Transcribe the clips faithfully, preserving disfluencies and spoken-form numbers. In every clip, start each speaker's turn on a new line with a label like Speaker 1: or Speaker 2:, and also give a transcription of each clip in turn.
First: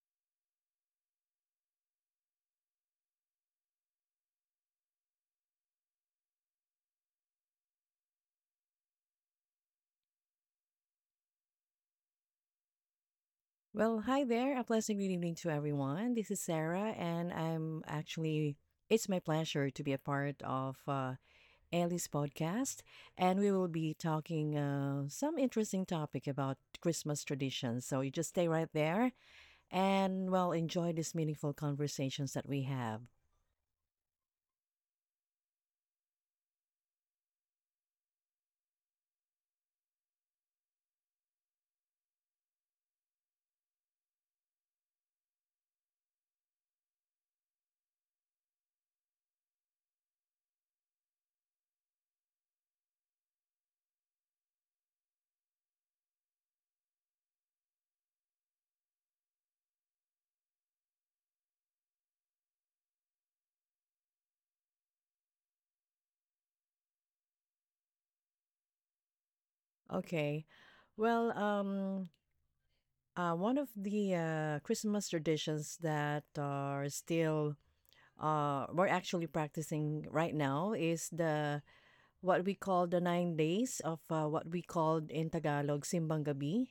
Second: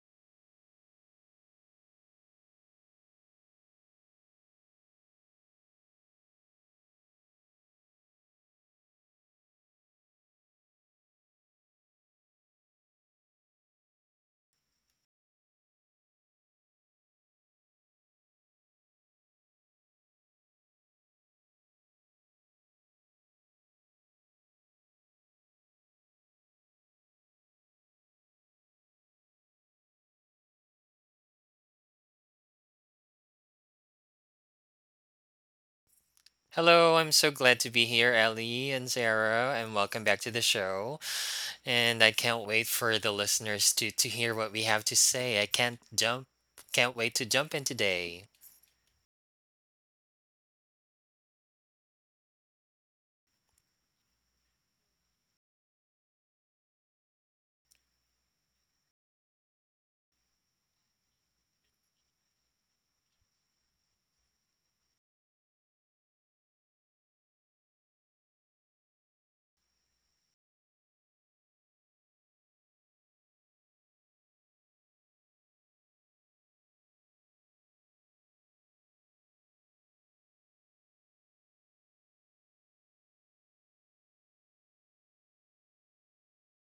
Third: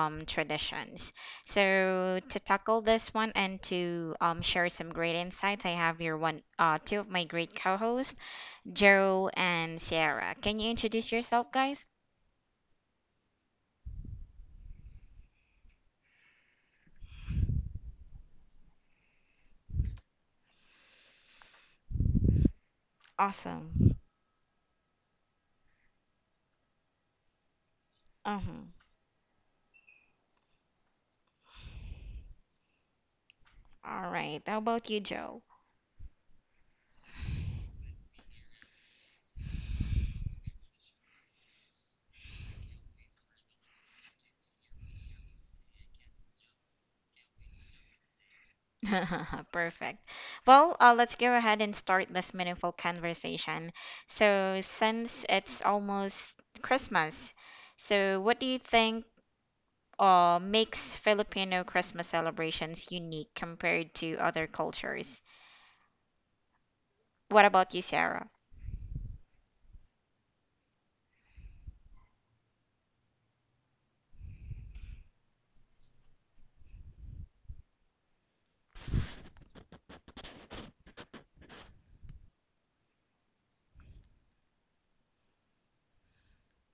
Speaker 1: um traditions. So to tackle this one and to um, share some great insights, I have your one uh, two of my great co-hosts. Gerald and Sierra. Can you introduce yourself, guys?
Speaker 2: Well, hi there. A pleasant good evening to everyone. This is Sarah, and I'm actually, it's my pleasure to be a part of uh, Ellie's podcast. And we will
Speaker 1: Awesome.
Speaker 2: be talking uh, some interesting topic about Christmas traditions. So you just stay
Speaker 1: Uh-huh.
Speaker 2: right there and, well, enjoy these meaningful conversations that we have.
Speaker 1: All right. How about you, Joe?
Speaker 3: Hello, I'm so glad to be here, Ellie and Sarah, and welcome back to the show. And I can't wait for the listeners to to hear what we have to say. I can't jump, Can't wait to jump in today.
Speaker 1: Perfect. Well, uh, let's go ahead and start this meaningful conversation. So, since it's almost Christmas, so what do you think uh, makes Filipino Christmas celebrations unique compared to other cultures? What about you, Sarah?
Speaker 2: Okay. Well, um, uh, one of the uh, Christmas traditions that are still uh, we're actually practicing right now is the what we call the nine days of uh, what we called in Tagalog Simbang Gabi.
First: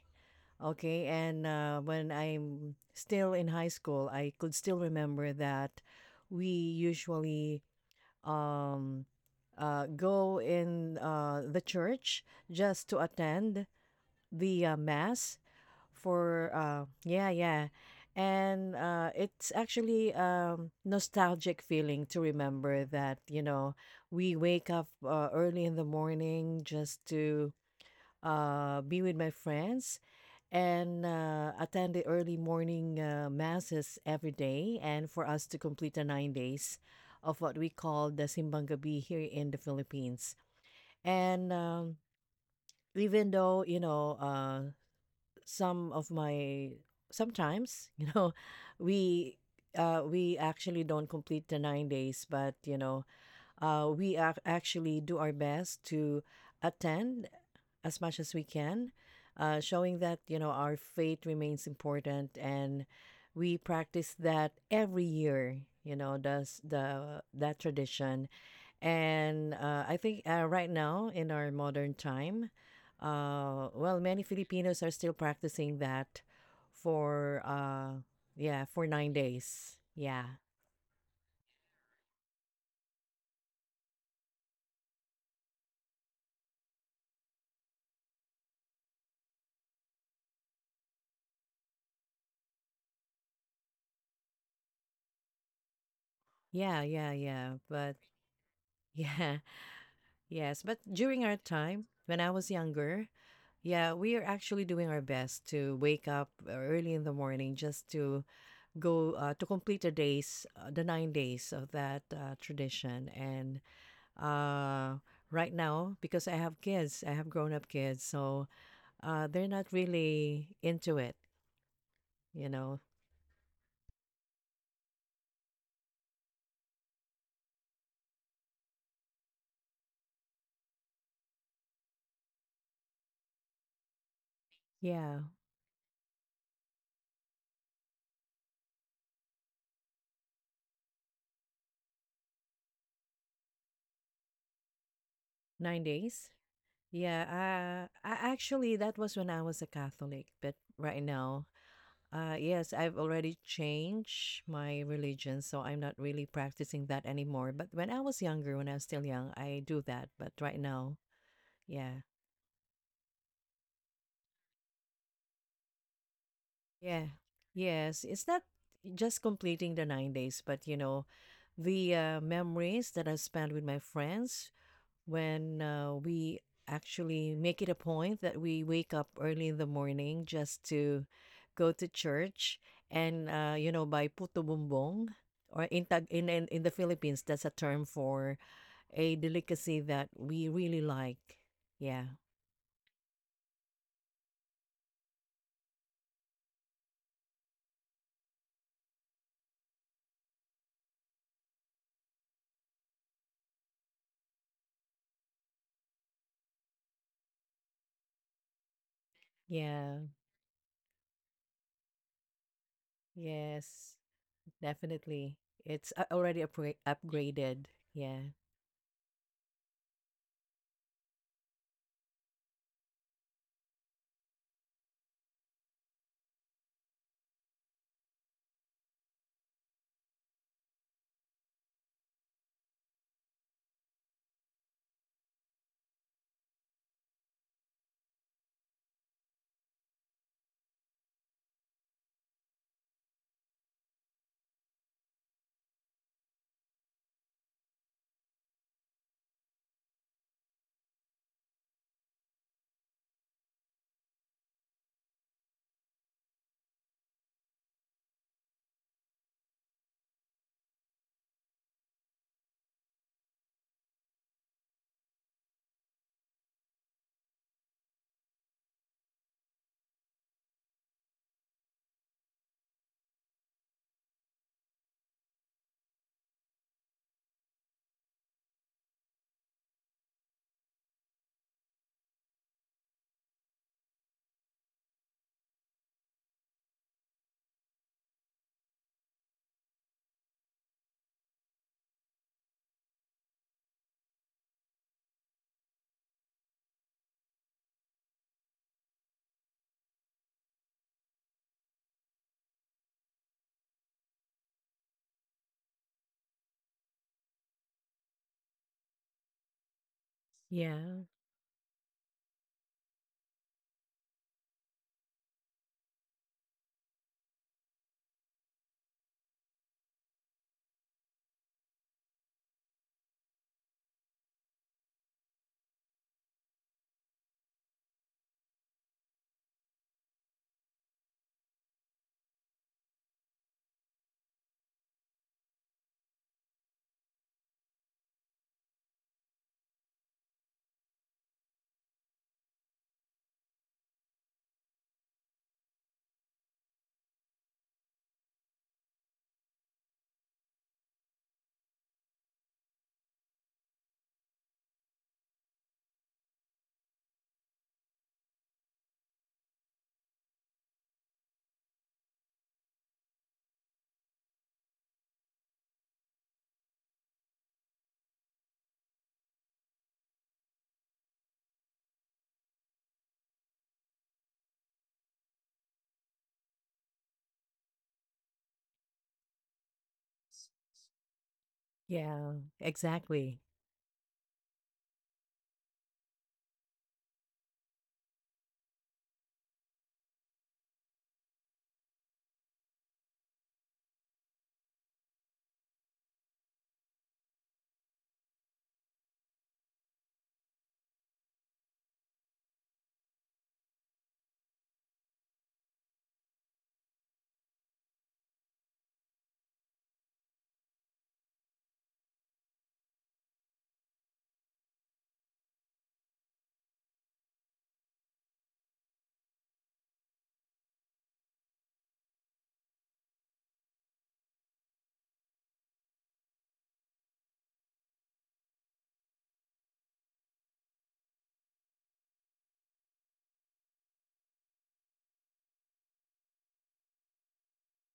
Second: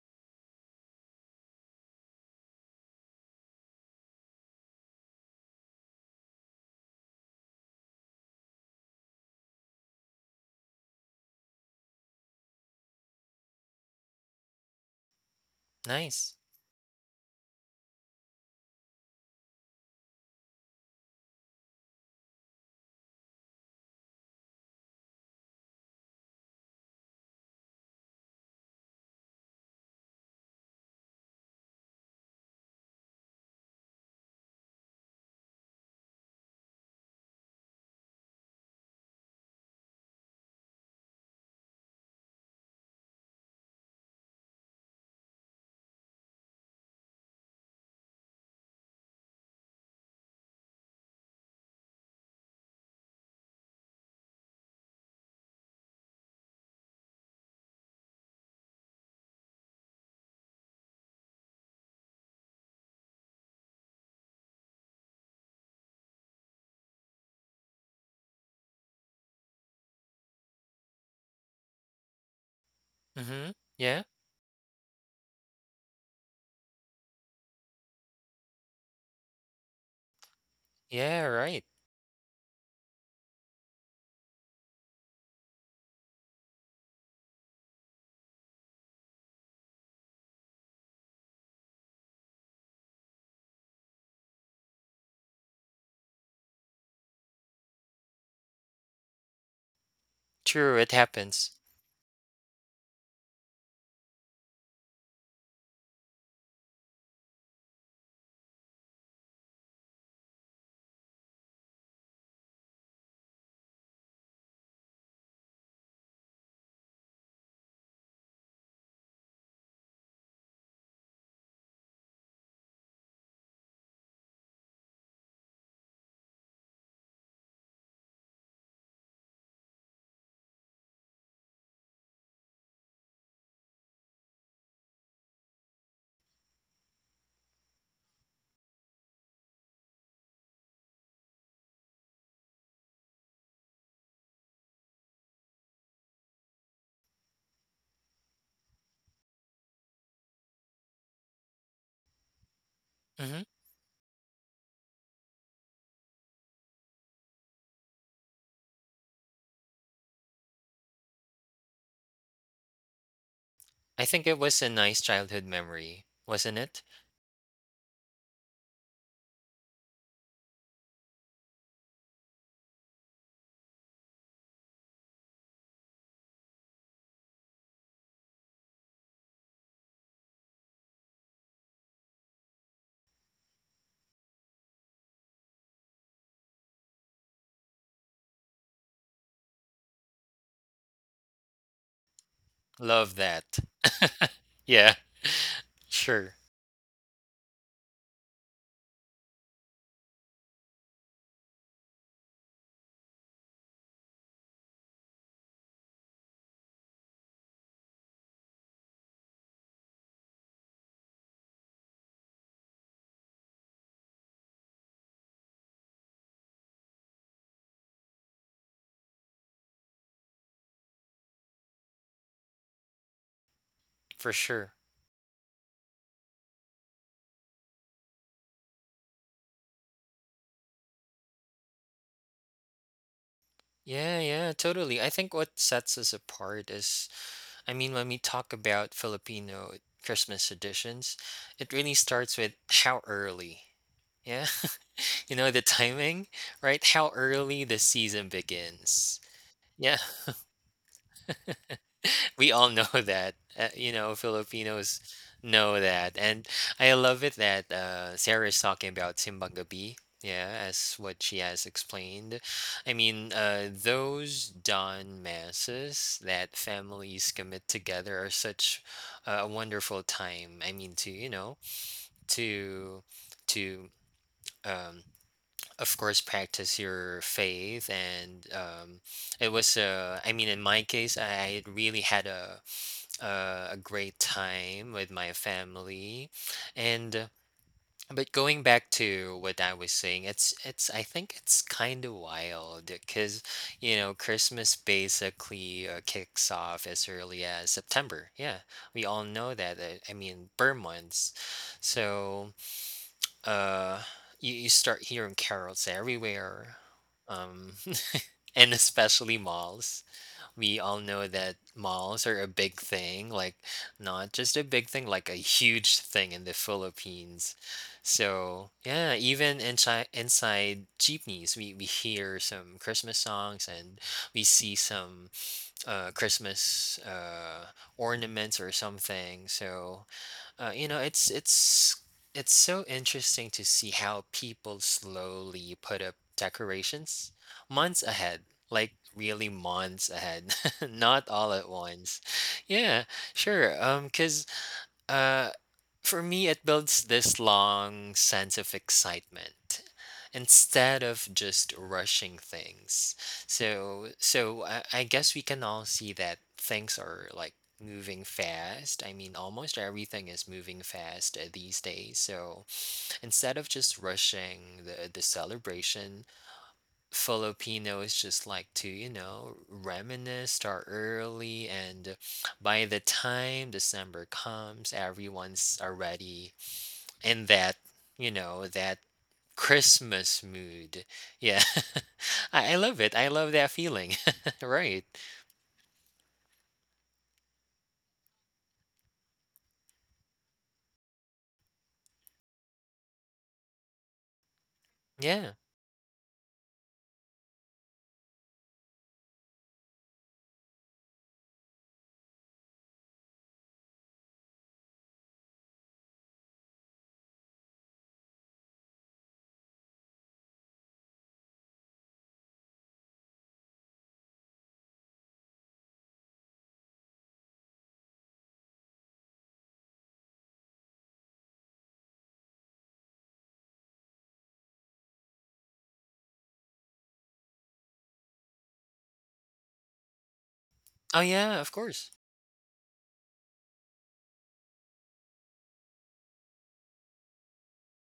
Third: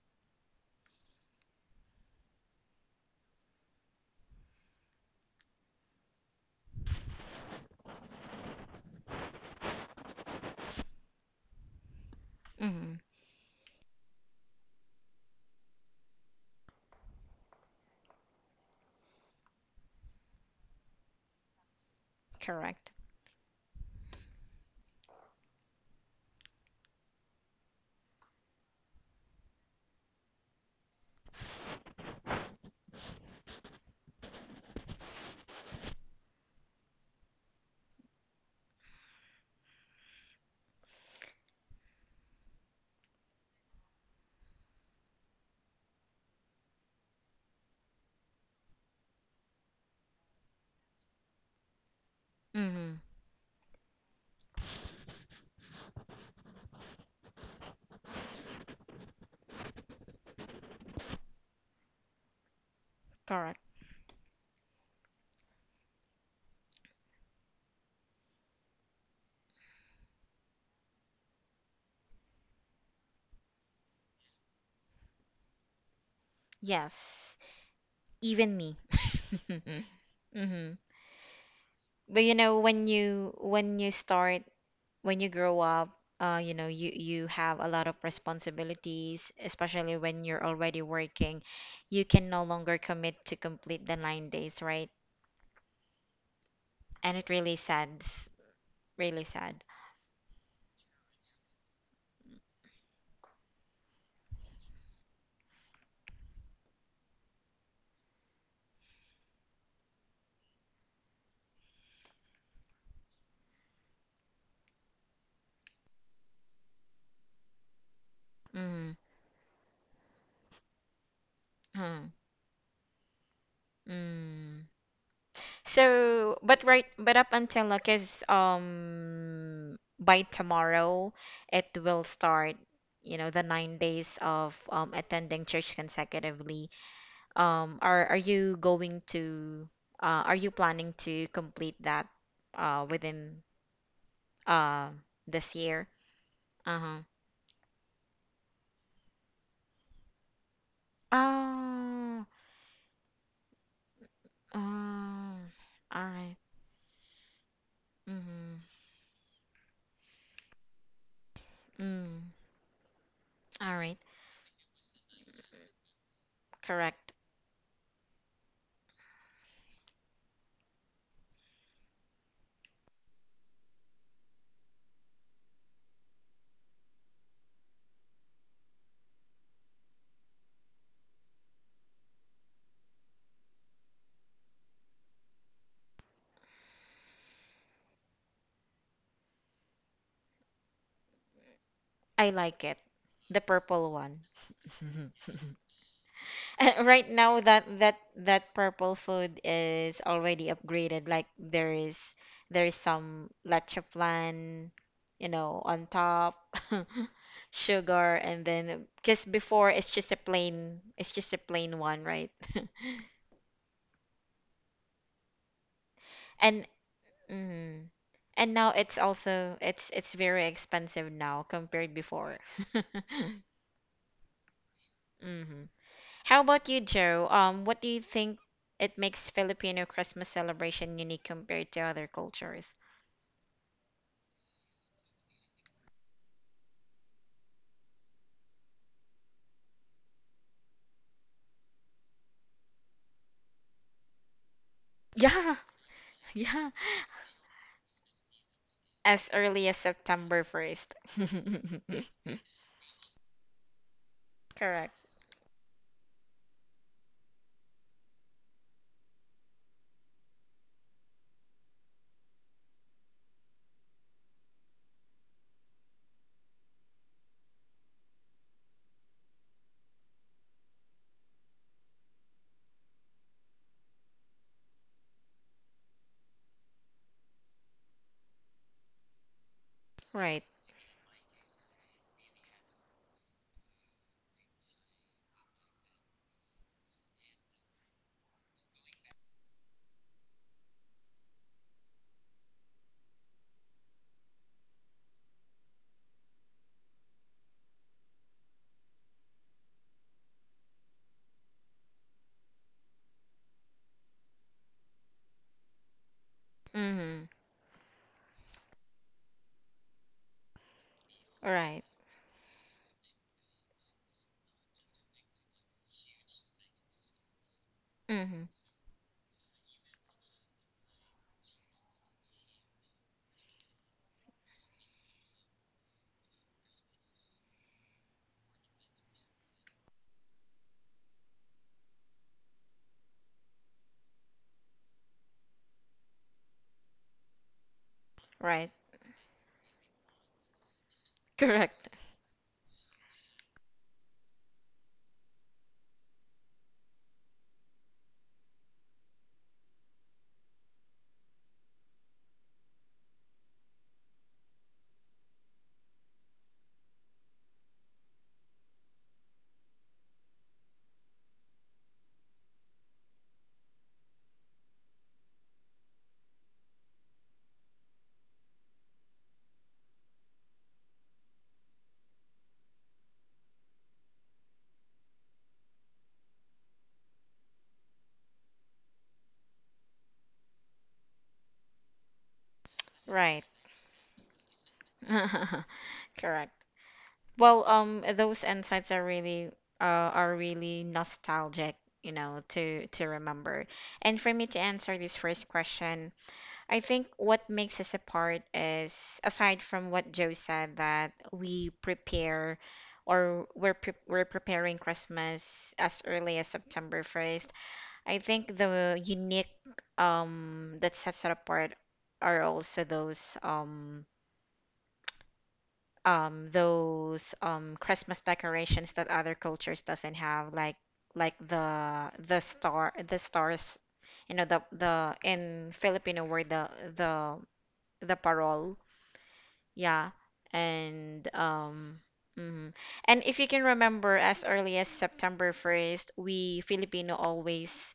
Speaker 2: Okay, and uh, when I'm still in high school, I could still remember that we usually um, uh, go in uh, the church just
Speaker 1: Mm-hmm.
Speaker 2: to attend the uh, mass
Speaker 3: Nice.
Speaker 2: for uh yeah yeah and uh it's actually um nostalgic feeling to remember
Speaker 1: Correct.
Speaker 2: that you know We wake up uh, early in the morning just to uh be with my friends and uh, attend the early morning uh, masses every day and for us to complete the nine days of what we call the simbang gabi here in the philippines And um even though you know uh some of my sometimes you know we uh we actually don't complete the nine days but you
Speaker 1: Mm-hmm.
Speaker 2: know uh, We ac actually do our best to attend as much as we can, uh, showing that, you know, our faith remains important and we
Speaker 1: Correct.
Speaker 2: practice that every year, you know, does the that tradition. And uh, I think uh, right now in our modern time,
Speaker 3: Mm-hmm.
Speaker 2: uh,
Speaker 3: Yeah.
Speaker 2: well, many Filipinos are still practicing that
Speaker 1: Yes.
Speaker 2: for uh,
Speaker 1: Even
Speaker 2: yeah,
Speaker 1: me.
Speaker 2: for nine days. Yeah,
Speaker 1: Hmm.
Speaker 3: Yeah. Right.
Speaker 1: But you know, when you when you start when you grow up, uh, you know, you you have a lot of responsibilities, especially when you're already working. You can no longer commit to complete the nine days, right?
Speaker 2: yeah, yeah,
Speaker 1: And it really
Speaker 2: yeah. But
Speaker 1: sads, really
Speaker 2: yeah,
Speaker 1: sad.
Speaker 2: yes,
Speaker 3: True.
Speaker 2: but
Speaker 3: It
Speaker 2: during our
Speaker 3: happens.
Speaker 2: time, when I was younger, yeah, we are actually doing our best to wake up uh, early in the morning just to go uh, to complete the days, uh, the nine days of that uh, tradition. And uh, right now, because I have kids, I have grown up kids, so
Speaker 1: Mm-hmm.
Speaker 2: uh, they're not really into it, you know.
Speaker 1: Mm-hmm. So, but right, but up until like is um by tomorrow, it will start. You know, the nine days of um
Speaker 2: Yeah,
Speaker 1: attending church consecutively. Um, are are you going to? Uh, are you planning to complete that? Uh, within uh this
Speaker 2: nine
Speaker 1: year.
Speaker 2: days.
Speaker 1: Uh-huh.
Speaker 2: Yeah, uh, I actually that was when I was a Catholic, but right now
Speaker 1: Oh.
Speaker 2: Uh, yes, I've
Speaker 3: Mm-hmm.
Speaker 2: already changed
Speaker 1: Oh.
Speaker 2: my
Speaker 1: All
Speaker 2: religion, so I'm not really
Speaker 1: right.
Speaker 2: practicing that anymore. But when I was
Speaker 1: Mm-hmm.
Speaker 2: younger, when I was still young, I do that. But right now, yeah,
Speaker 1: Mm. All right.
Speaker 3: I think it was a nice childhood memory, wasn't it?
Speaker 2: yeah,
Speaker 1: Correct.
Speaker 2: yes, it's not just completing the nine days, but you know, the uh, memories that I spent with my friends when uh, we actually make it a point that we wake up early in the morning just to go to church and uh, you know buy puto bumbong or in, Tag- in in in the Philippines that's a term for a delicacy that we really like. Yeah.
Speaker 1: I like it.
Speaker 3: Love
Speaker 1: The
Speaker 3: that.
Speaker 1: purple one.
Speaker 3: Yeah. Sure.
Speaker 1: Right now that that that purple food is already upgraded, like there is there is some leche plan, you know, on top. Sugar, and then because before it's
Speaker 2: Yeah.
Speaker 1: just a plain, it's just a plain one, right?
Speaker 2: Yes. Definitely. It's a- already
Speaker 1: And
Speaker 2: upgra- upgraded.
Speaker 1: mm,
Speaker 2: Yeah.
Speaker 1: and now it's also it's it's very expensive now compared before.
Speaker 3: For sure.
Speaker 1: Hmm. How about you, Joe? Um, what do you think it makes Filipino Christmas celebration unique compared to other cultures?
Speaker 3: Yeah. Yeah. Totally. I think what sets us apart is I mean, when we talk about Filipino Christmas traditions, it really starts with how early. Yeah. You know, the
Speaker 1: Yeah,
Speaker 3: timing,
Speaker 1: yeah.
Speaker 3: right? How early the season begins.
Speaker 1: As early as
Speaker 3: Yeah.
Speaker 1: September first.
Speaker 3: We all know that. Uh, you know, Filipinos
Speaker 1: Correct.
Speaker 3: know that. And I love it that uh, Sarah is talking about Simbang Gabi, yeah, as what she has explained. I mean, uh, those dawn masses that families commit together are such uh, a wonderful time. I mean, to, you know, to, to, um, of course, practice your faith and um, it was uh, I mean,
Speaker 1: Right.
Speaker 3: in my case, I really had a uh, a great time with my family and uh, but going back to what I was saying, it's it's I think it's kind of wild because, you know, Christmas basically uh, kicks off as early as September. Yeah, we all know that. uh, I mean, burn months. So uh you, you start hearing carols everywhere,
Speaker 1: Mm-hmm.
Speaker 3: um and especially malls. We all
Speaker 2: Yeah.
Speaker 3: know that
Speaker 1: Right.
Speaker 3: malls are a big thing, like not just a big thing, like a huge thing in the Philippines.
Speaker 1: Mm-hmm.
Speaker 3: So yeah, even inside inside jeepneys, we, we hear some Christmas songs and we see some uh, Christmas uh, ornaments or something. So uh, you know, it's it's it's so interesting to see how people slowly put up decorations months ahead,
Speaker 1: Right.
Speaker 3: like really months ahead, not all at
Speaker 1: Correct.
Speaker 3: once. Yeah, sure. Um, 'cause uh, for me, it builds this long sense of excitement instead of just rushing things. So, so I, I guess we can all see that things are like moving fast. I mean, almost everything is moving fast uh, these days. So instead of just rushing the the celebration, Filipinos just like to, you know, reminisce, start early, and by the time December comes, everyone's already in that, you know, that Christmas mood. Yeah.
Speaker 2: Yeah.
Speaker 3: I, I love it. I
Speaker 2: Exactly.
Speaker 1: Right.
Speaker 3: love that feeling. Right.
Speaker 1: Correct. Well, um, those insights are really uh are really nostalgic, you know, to to remember. And for me to answer this
Speaker 3: Yeah.
Speaker 1: first question, I think what makes us apart is, aside from what Joe said, that we prepare or we're, pre- we're preparing Christmas as early as September first. I think the unique um, that sets it apart are also those um, um, those um, Christmas decorations that other cultures doesn't have, like like the the star the stars, you know, the the in Filipino word, the the the parol. Yeah,
Speaker 3: Oh,
Speaker 1: and
Speaker 3: yeah, of course.
Speaker 1: um, mhm. And if you can remember, as early as September first, we Filipino always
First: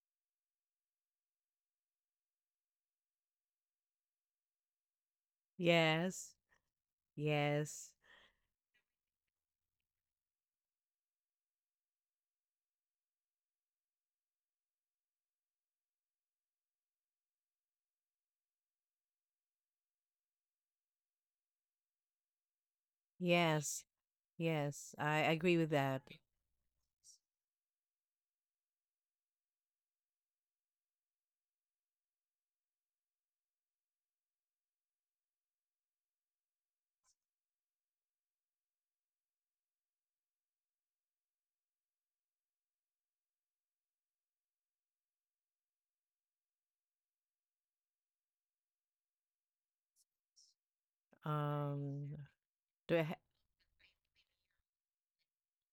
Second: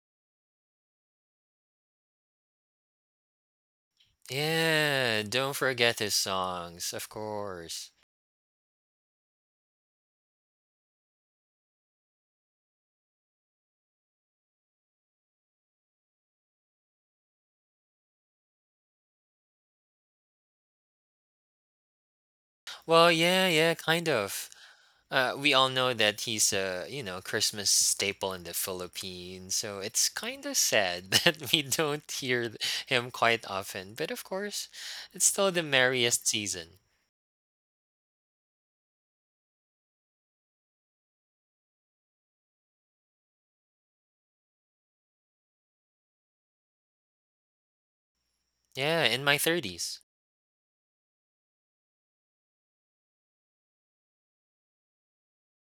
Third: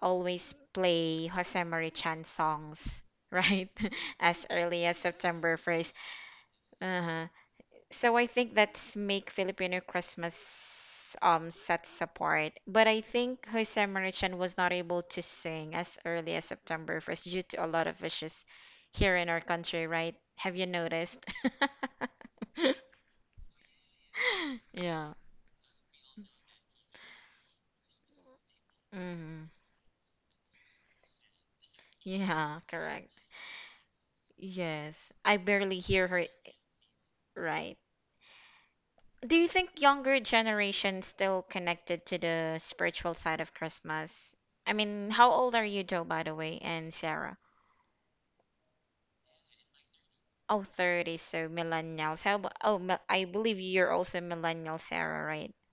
Speaker 1: always play Jose Marichan songs, right? As early as
Speaker 3: Yeah, don't
Speaker 1: September first.
Speaker 3: forget his
Speaker 2: Yes.
Speaker 3: songs, of
Speaker 1: Uh-huh.
Speaker 2: Yes.
Speaker 3: course.
Speaker 1: So I think that's make Filipino Christmas um sets apart. But I think Jose Marichan was not able to sing as early as September first due to a lot of issues here in our country, right? Have you noticed?
Speaker 3: Well, yeah, yeah,
Speaker 2: Yes.
Speaker 3: kind of.
Speaker 2: Yes,
Speaker 1: Yeah.
Speaker 2: I
Speaker 3: Uh, we
Speaker 2: agree with
Speaker 3: all know
Speaker 2: that.
Speaker 3: that he's a, you know, Christmas staple in the
Speaker 1: Hmm.
Speaker 3: Philippines, so it's kind of sad that we don't hear
Speaker 1: Yeah,
Speaker 3: th-
Speaker 1: correct.
Speaker 3: him quite often. But of course,
Speaker 1: Yes.
Speaker 3: it's
Speaker 1: I
Speaker 3: still the
Speaker 1: barely hear her,
Speaker 3: merriest season.
Speaker 1: right. Do you think younger generation still connected to the spiritual side of Christmas? I mean, how old are you, Joe, by the way, and Sarah?
Speaker 3: Yeah, in my thirties.
Speaker 1: Oh, thirty. So
Speaker 2: Um,
Speaker 1: millennials. How about, oh,
Speaker 2: do
Speaker 1: mil-
Speaker 2: I ha-
Speaker 1: I believe you're also millennial, Sarah, right?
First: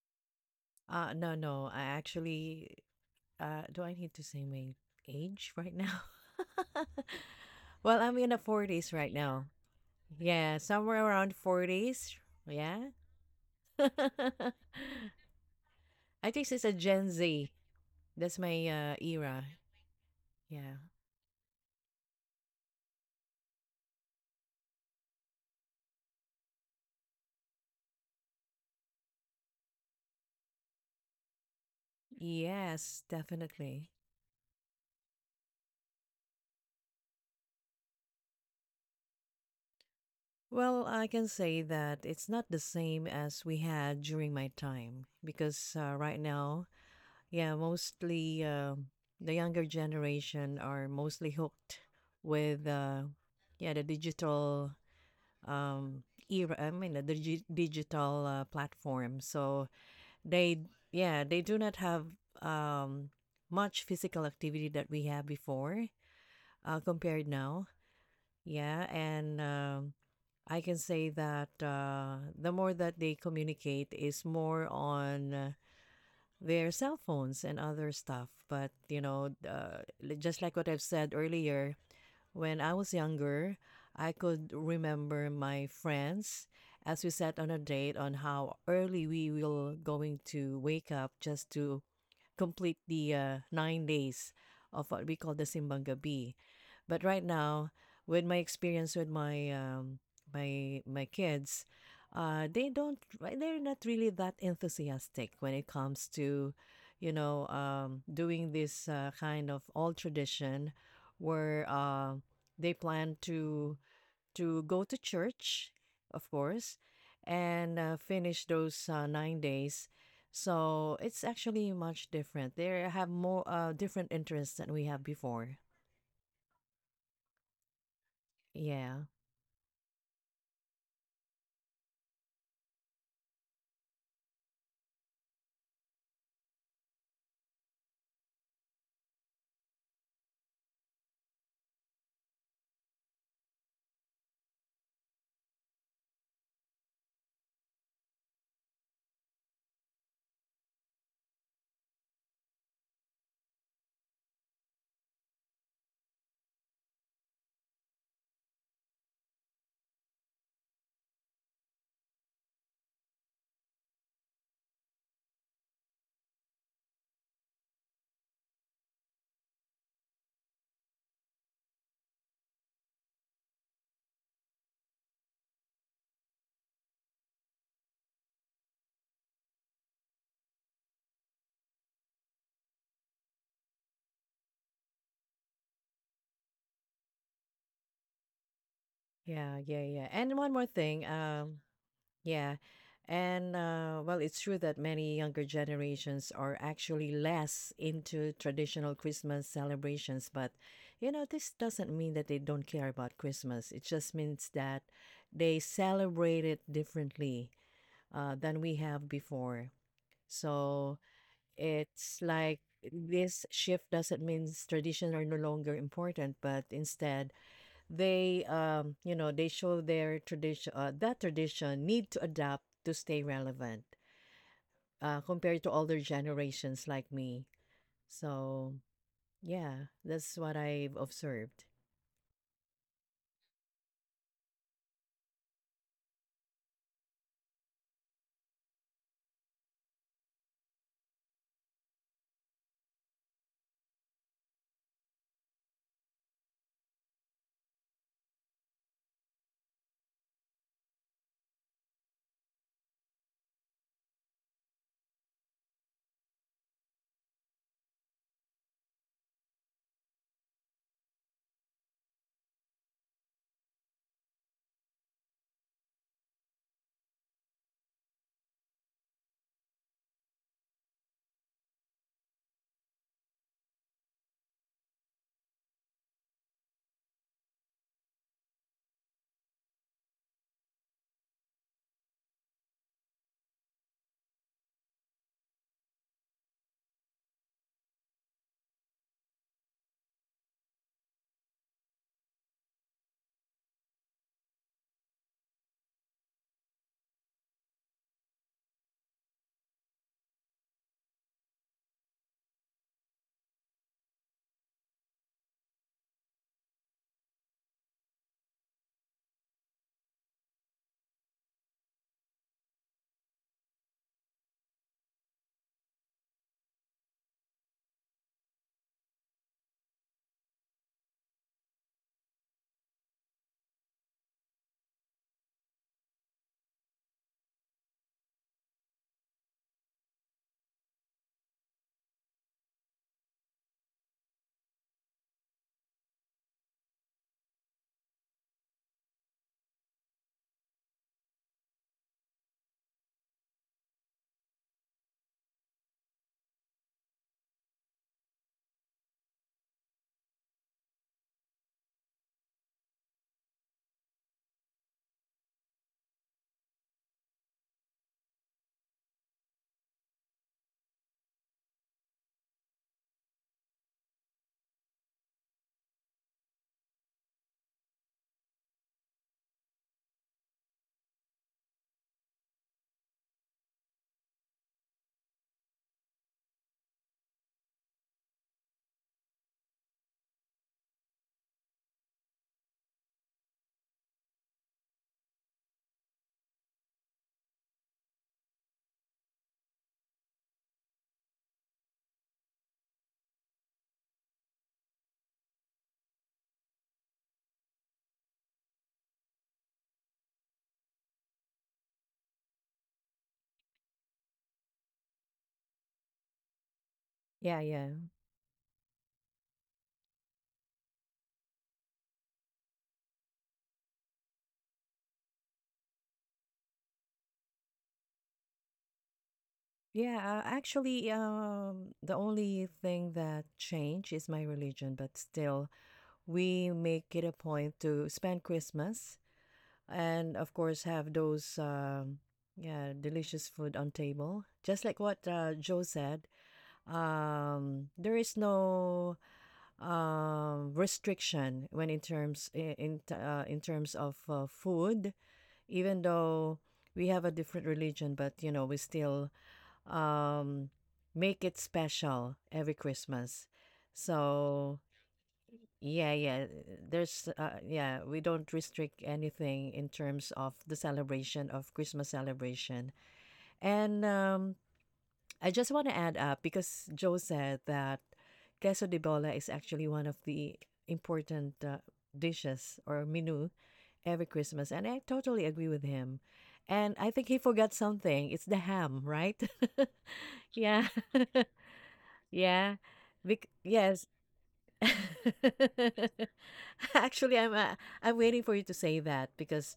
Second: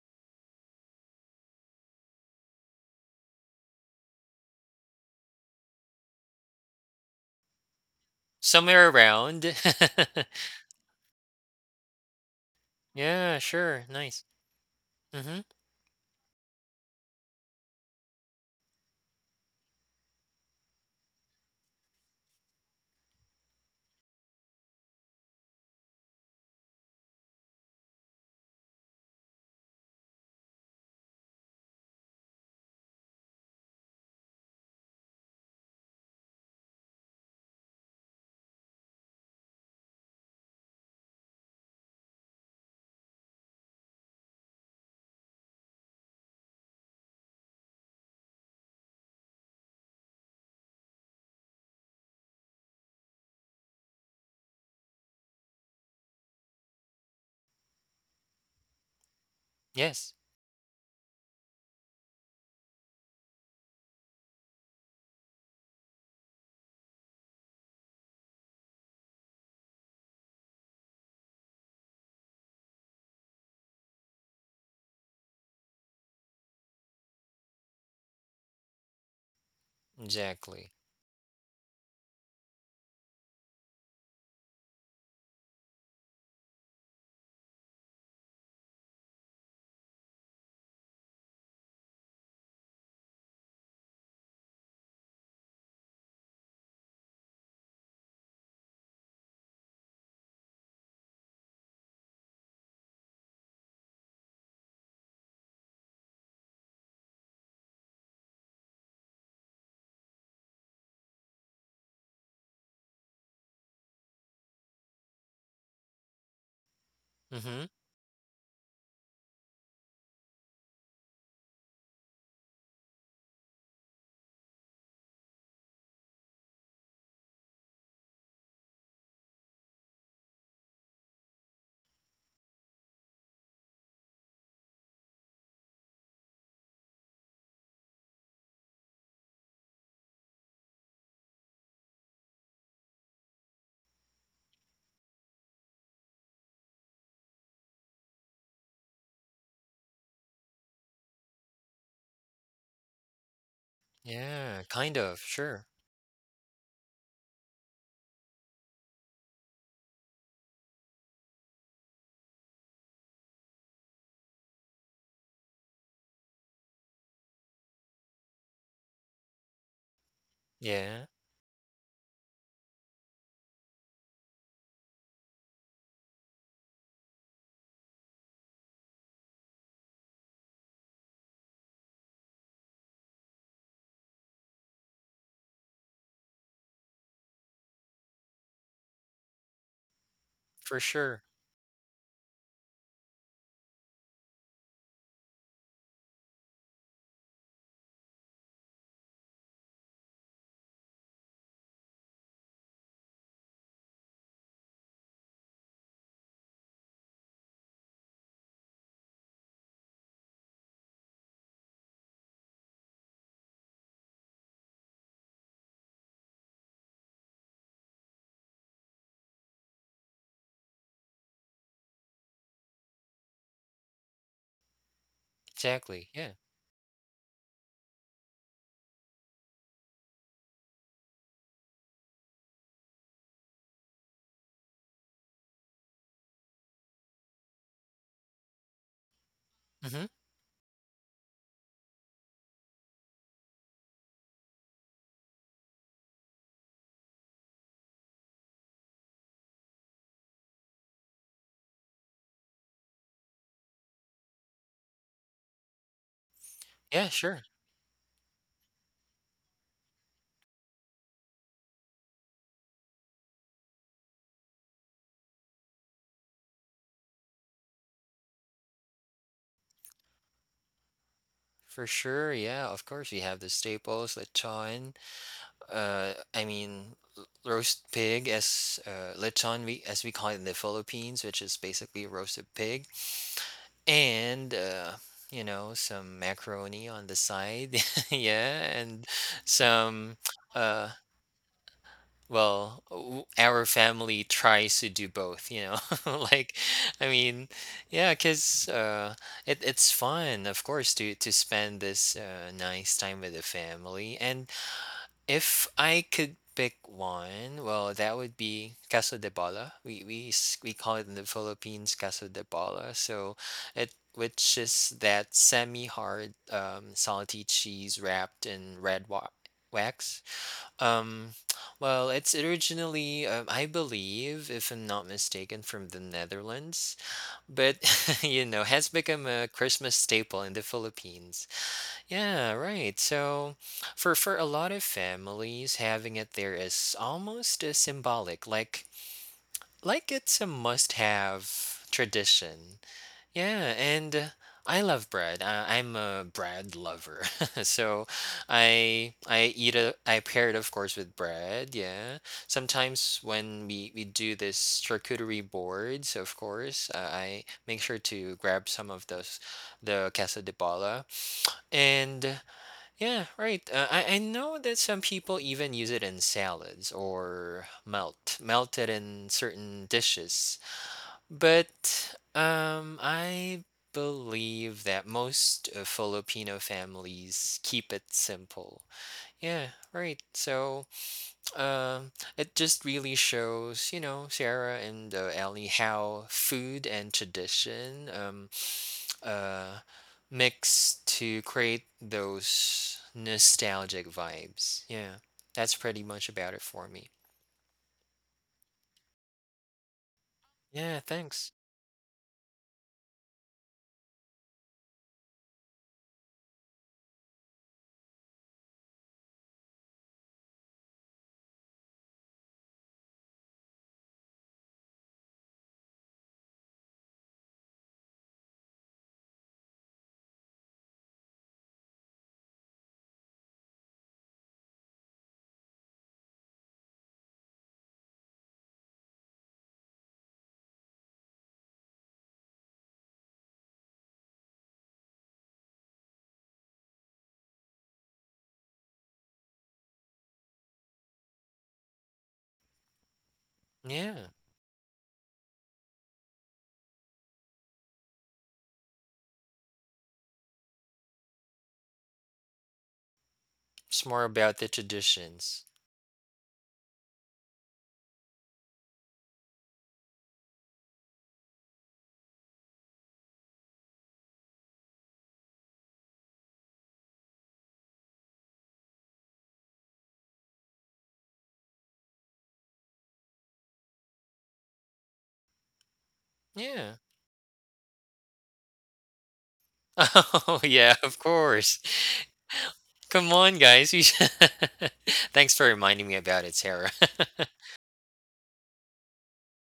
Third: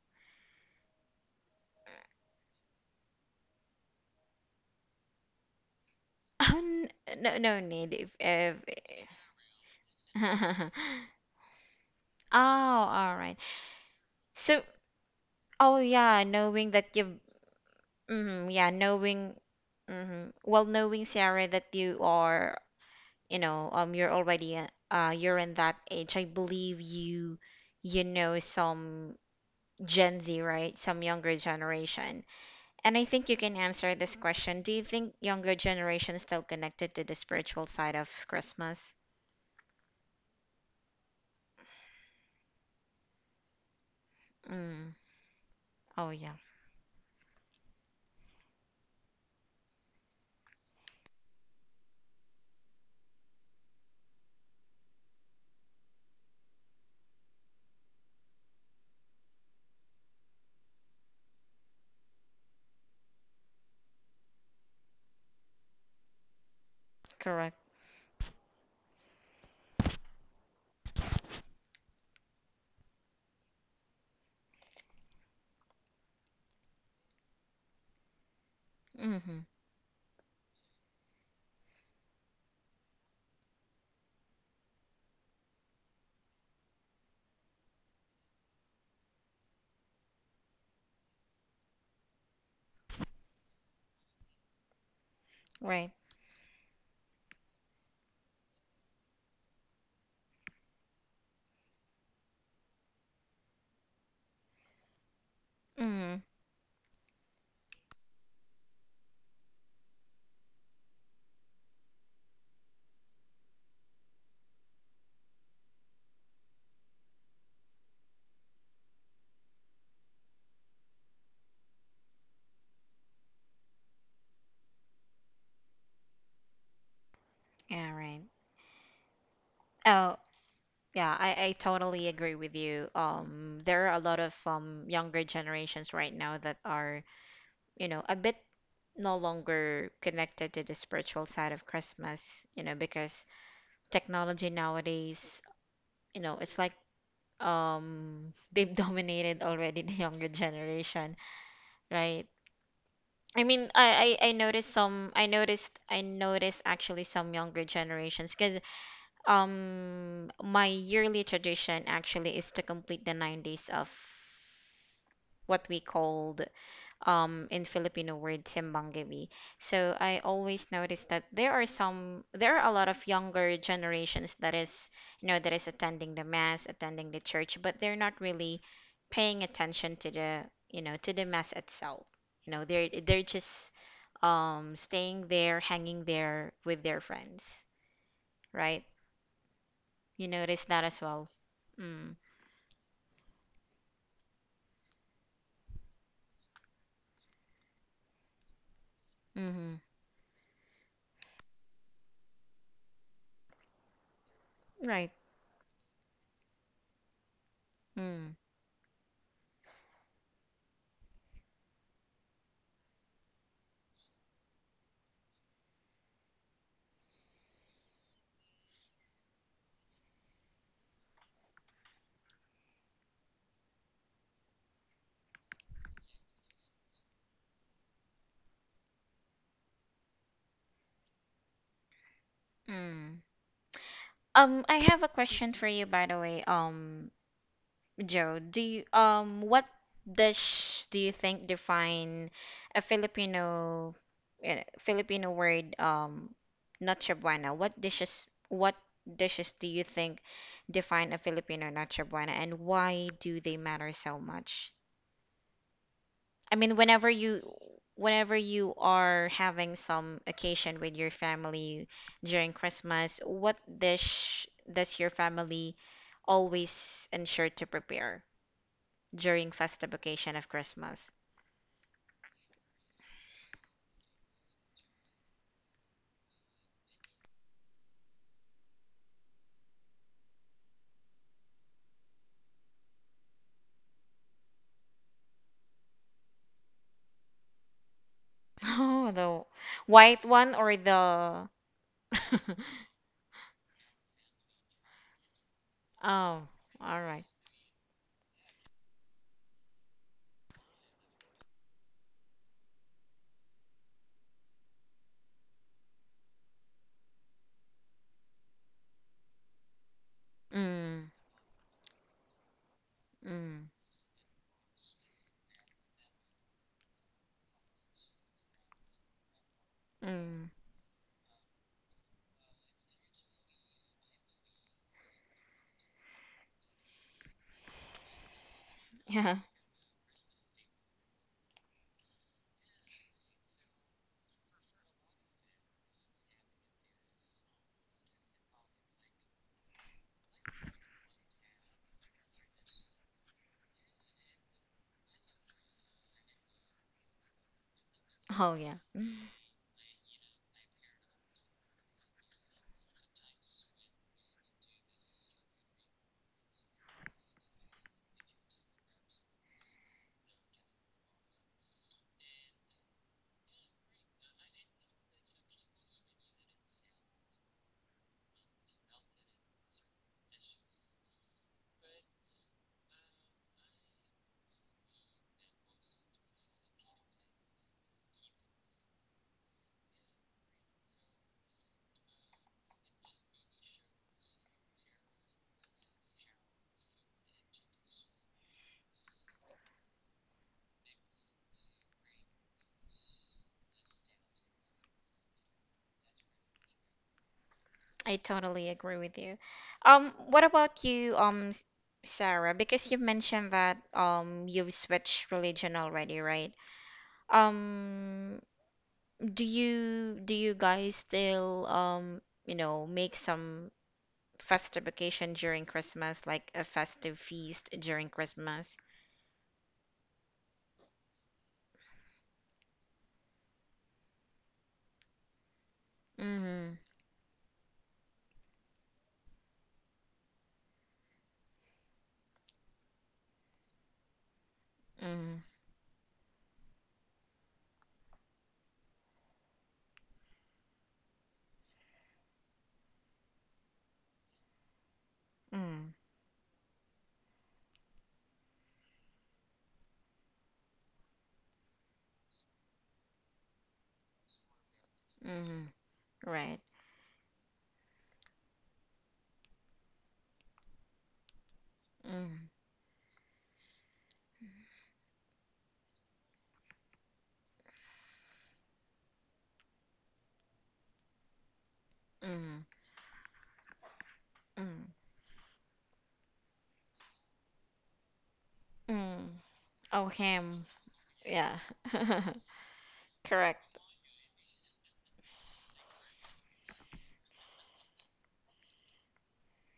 Speaker 2: uh no, no, I actually uh do I need to say my age right now?
Speaker 1: Oh, n- no, no need
Speaker 2: Well,
Speaker 1: if,
Speaker 2: I'm in the
Speaker 1: if
Speaker 3: Somewhere
Speaker 2: forties right
Speaker 3: around.
Speaker 2: now. Yeah,
Speaker 1: Oh,
Speaker 2: somewhere around forties. Yeah.
Speaker 1: all right.
Speaker 3: Yeah, sure. Nice.
Speaker 2: I
Speaker 1: So,
Speaker 3: Mm-hmm.
Speaker 1: oh yeah,
Speaker 2: think it's
Speaker 1: knowing
Speaker 2: a
Speaker 1: that
Speaker 2: Gen
Speaker 1: you've
Speaker 2: Z. That's
Speaker 1: mm-hmm,
Speaker 2: my
Speaker 1: yeah,
Speaker 2: uh,
Speaker 1: knowing,
Speaker 2: era.
Speaker 1: mm-hmm. Well,
Speaker 2: Yeah.
Speaker 1: knowing Sarah that you are, you know, um, you're already, a- uh, you're in that age. I believe you, you know, some Gen Z, right? Some younger generation. And I
Speaker 2: Yes,
Speaker 1: think you can
Speaker 2: definitely.
Speaker 1: answer this question. Do you think younger generation is still connected to the spiritual side of Christmas?
Speaker 2: Well, I can say that it's not the same as we had during my
Speaker 1: Mm.
Speaker 2: time because uh,
Speaker 1: Oh,
Speaker 2: right
Speaker 1: yeah,
Speaker 2: now yeah, mostly um, the younger generation are mostly hooked with uh, yeah the digital um, era. I mean the digi- digital uh, platform. So
Speaker 3: Yes,
Speaker 2: they yeah they do not have um, much physical activity that we have before uh, compared
Speaker 1: correct.
Speaker 2: now. Yeah, and um, I can say that uh, the more that they communicate is more on. Uh, their cell phones and other stuff. But, you know,
Speaker 1: Mm-hmm.
Speaker 2: uh, just like what
Speaker 3: exactly.
Speaker 2: I've said earlier, when I was younger, I could remember my friends as we sat on a date on how early we will going to wake up just to complete the uh, nine days of what we call the Simbang
Speaker 1: Right.
Speaker 2: Gabi. But right now, with my experience with my um, my my kids, uh, they don't right, they're not really that enthusiastic when it comes
Speaker 1: Mm-hmm.
Speaker 2: to, you know, um, doing this uh, kind of old tradition, where uh, they plan to to go to church, of course,
Speaker 3: Mm-hmm.
Speaker 2: and uh, finish those uh, nine days. So it's actually much different. They have more uh, different interests than we have before.
Speaker 1: Yeah, right.
Speaker 2: Yeah.
Speaker 1: Oh, yeah, I, I totally agree with you. Um, there are a lot of um, younger generations right now that are, you know, a bit no longer connected to the spiritual side of Christmas, you know, because technology nowadays, you know, it's like um they've dominated already the younger generation, right? I mean, I, I, I
Speaker 3: Yeah,
Speaker 1: noticed
Speaker 3: kind
Speaker 1: some,
Speaker 3: of.
Speaker 1: I
Speaker 3: Sure.
Speaker 1: noticed I noticed actually some younger generations because Um, my yearly tradition actually is to complete the nine days of what we called um in Filipino word simbang gabi. So I always notice
Speaker 3: Yeah,
Speaker 1: that there are some there are a lot of younger generations that is, you know, that is attending the mass, attending the church, but they're not really paying attention to the, you know, to the mass itself. You know, they're they're just um staying there, hanging there with their friends, right?
Speaker 2: Yeah, yeah, yeah.
Speaker 1: You
Speaker 2: and one
Speaker 1: notice
Speaker 2: more
Speaker 3: for
Speaker 1: that as
Speaker 2: thing,
Speaker 3: sure.
Speaker 1: well.
Speaker 2: um,
Speaker 1: Mm.
Speaker 2: yeah. And uh, well, it's true that many younger generations are actually less into traditional Christmas
Speaker 1: Mm-hmm.
Speaker 2: celebrations, but you know, this doesn't mean that they don't care about Christmas. It just means that
Speaker 1: Right.
Speaker 2: they celebrate it differently uh,
Speaker 1: Mm.
Speaker 2: than we have before. So it's like this shift doesn't mean traditions are no longer important, but instead, they um you know they show their tradition uh, that tradition need to adapt to stay relevant uh, compared to older
Speaker 3: Exactly. Yeah.
Speaker 2: generations like me so yeah that's what I've observed.
Speaker 1: Mm. Um, I have a question for you, by the way. Um, Joe, do you um what
Speaker 3: Mm-hmm.
Speaker 1: dish do you think define a Filipino uh, Filipino word um noche buena? What dishes what dishes do you think define a Filipino noche buena, and why do they matter so much? I mean,
Speaker 3: Yeah,
Speaker 1: whenever
Speaker 3: sure.
Speaker 1: you whenever you are having some occasion with your family during Christmas, what dish does your family always ensure to prepare during festive occasion of Christmas?
Speaker 3: For sure. Yeah, of course. We have the staples, lechon. Uh, I mean, l- roast pig, as uh, lechon we as we call it in the Philippines, which is basically roasted pig, and uh, you know, some macaroni on the side, yeah, and
Speaker 1: Oh, the
Speaker 3: some
Speaker 1: white one or
Speaker 3: uh.
Speaker 1: the
Speaker 3: Well, w- our family tries to do both, you know.
Speaker 1: Oh,
Speaker 3: Like,
Speaker 1: all
Speaker 3: I
Speaker 1: right.
Speaker 3: mean, yeah, cause uh, it it's fun, of course, to to spend this uh, nice time with the family, and if I could pick one, well, that would be Queso de Bola. We we s- we call
Speaker 1: Mm,
Speaker 3: it in the Philippines Queso de Bola. So
Speaker 1: mm,
Speaker 3: it which is that semi-hard um, salty cheese wrapped in red wa wax.
Speaker 1: mm.
Speaker 3: Um, well, it's originally, um, I believe, if I'm not mistaken, from the Netherlands, but you know, has become
Speaker 1: Yeah.
Speaker 3: a Christmas staple in the Philippines. Yeah, right. So for for a lot of families, having it there is almost a symbolic, like like it's a must-have tradition. Yeah, and uh, I love bread. Uh, I'm a bread lover. So
Speaker 1: Oh, yeah.
Speaker 3: I I eat a I pair it, of course, with bread, yeah. Sometimes when we we do this charcuterie boards, of course, uh, I make sure to grab some of those the queso de bola. And yeah, right. Uh, I, I know that some people even use it in salads or melt, melted in certain dishes. But um, I believe that most uh, Filipino families keep it simple. Yeah, right. So um, it just really shows, you know, Sarah and uh, Ellie, how food and tradition um, uh, mix to create those nostalgic vibes. Yeah, that's pretty much about it for me.
Speaker 1: I totally agree with you. Um, what about
Speaker 3: Yeah,
Speaker 1: you, um,
Speaker 3: thanks.
Speaker 1: S- Sarah? Because you mentioned that um you've switched religion already, right?
Speaker 2: yeah yeah
Speaker 1: Um, do you do you guys still um you know, make some festive occasion during Christmas, like a festive feast during Christmas?
Speaker 2: yeah uh, Actually um the only thing that changed is my religion but still we
Speaker 1: Mm,
Speaker 2: make it a point to spend Christmas and of course have those um yeah delicious food on table just like what
Speaker 1: mm,
Speaker 2: uh, Joe said. Um there is no um restriction when in terms in in, t- uh, in terms of
Speaker 3: Yeah,
Speaker 2: uh, food
Speaker 1: mm,
Speaker 2: even though we have a different religion but you know we still um make it special every Christmas
Speaker 3: it's more about the
Speaker 2: so
Speaker 3: traditions.
Speaker 1: mm,
Speaker 2: yeah yeah
Speaker 1: right.
Speaker 2: there's uh, yeah we don't restrict anything in terms of the celebration of Christmas
Speaker 1: Mm,
Speaker 2: celebration and um I just want to add up because Joe said that queso de bola is actually one of the important uh,
Speaker 1: mm,
Speaker 2: dishes or menu every Christmas,
Speaker 1: mm,
Speaker 2: and I totally agree with him.
Speaker 3: Yeah.
Speaker 2: And I think he forgot something. It's the ham,
Speaker 1: mm.
Speaker 2: right?
Speaker 1: Oh,
Speaker 3: Oh,
Speaker 1: him.
Speaker 2: yeah,
Speaker 3: yeah, of
Speaker 1: Yeah.
Speaker 3: course.
Speaker 2: yeah.
Speaker 3: Come
Speaker 2: Bec-
Speaker 3: on,
Speaker 1: Correct.
Speaker 3: guys. You
Speaker 2: yes,
Speaker 3: should... Thanks for reminding me about it, Sarah.
Speaker 2: actually, I'm uh, I'm waiting for you to say that because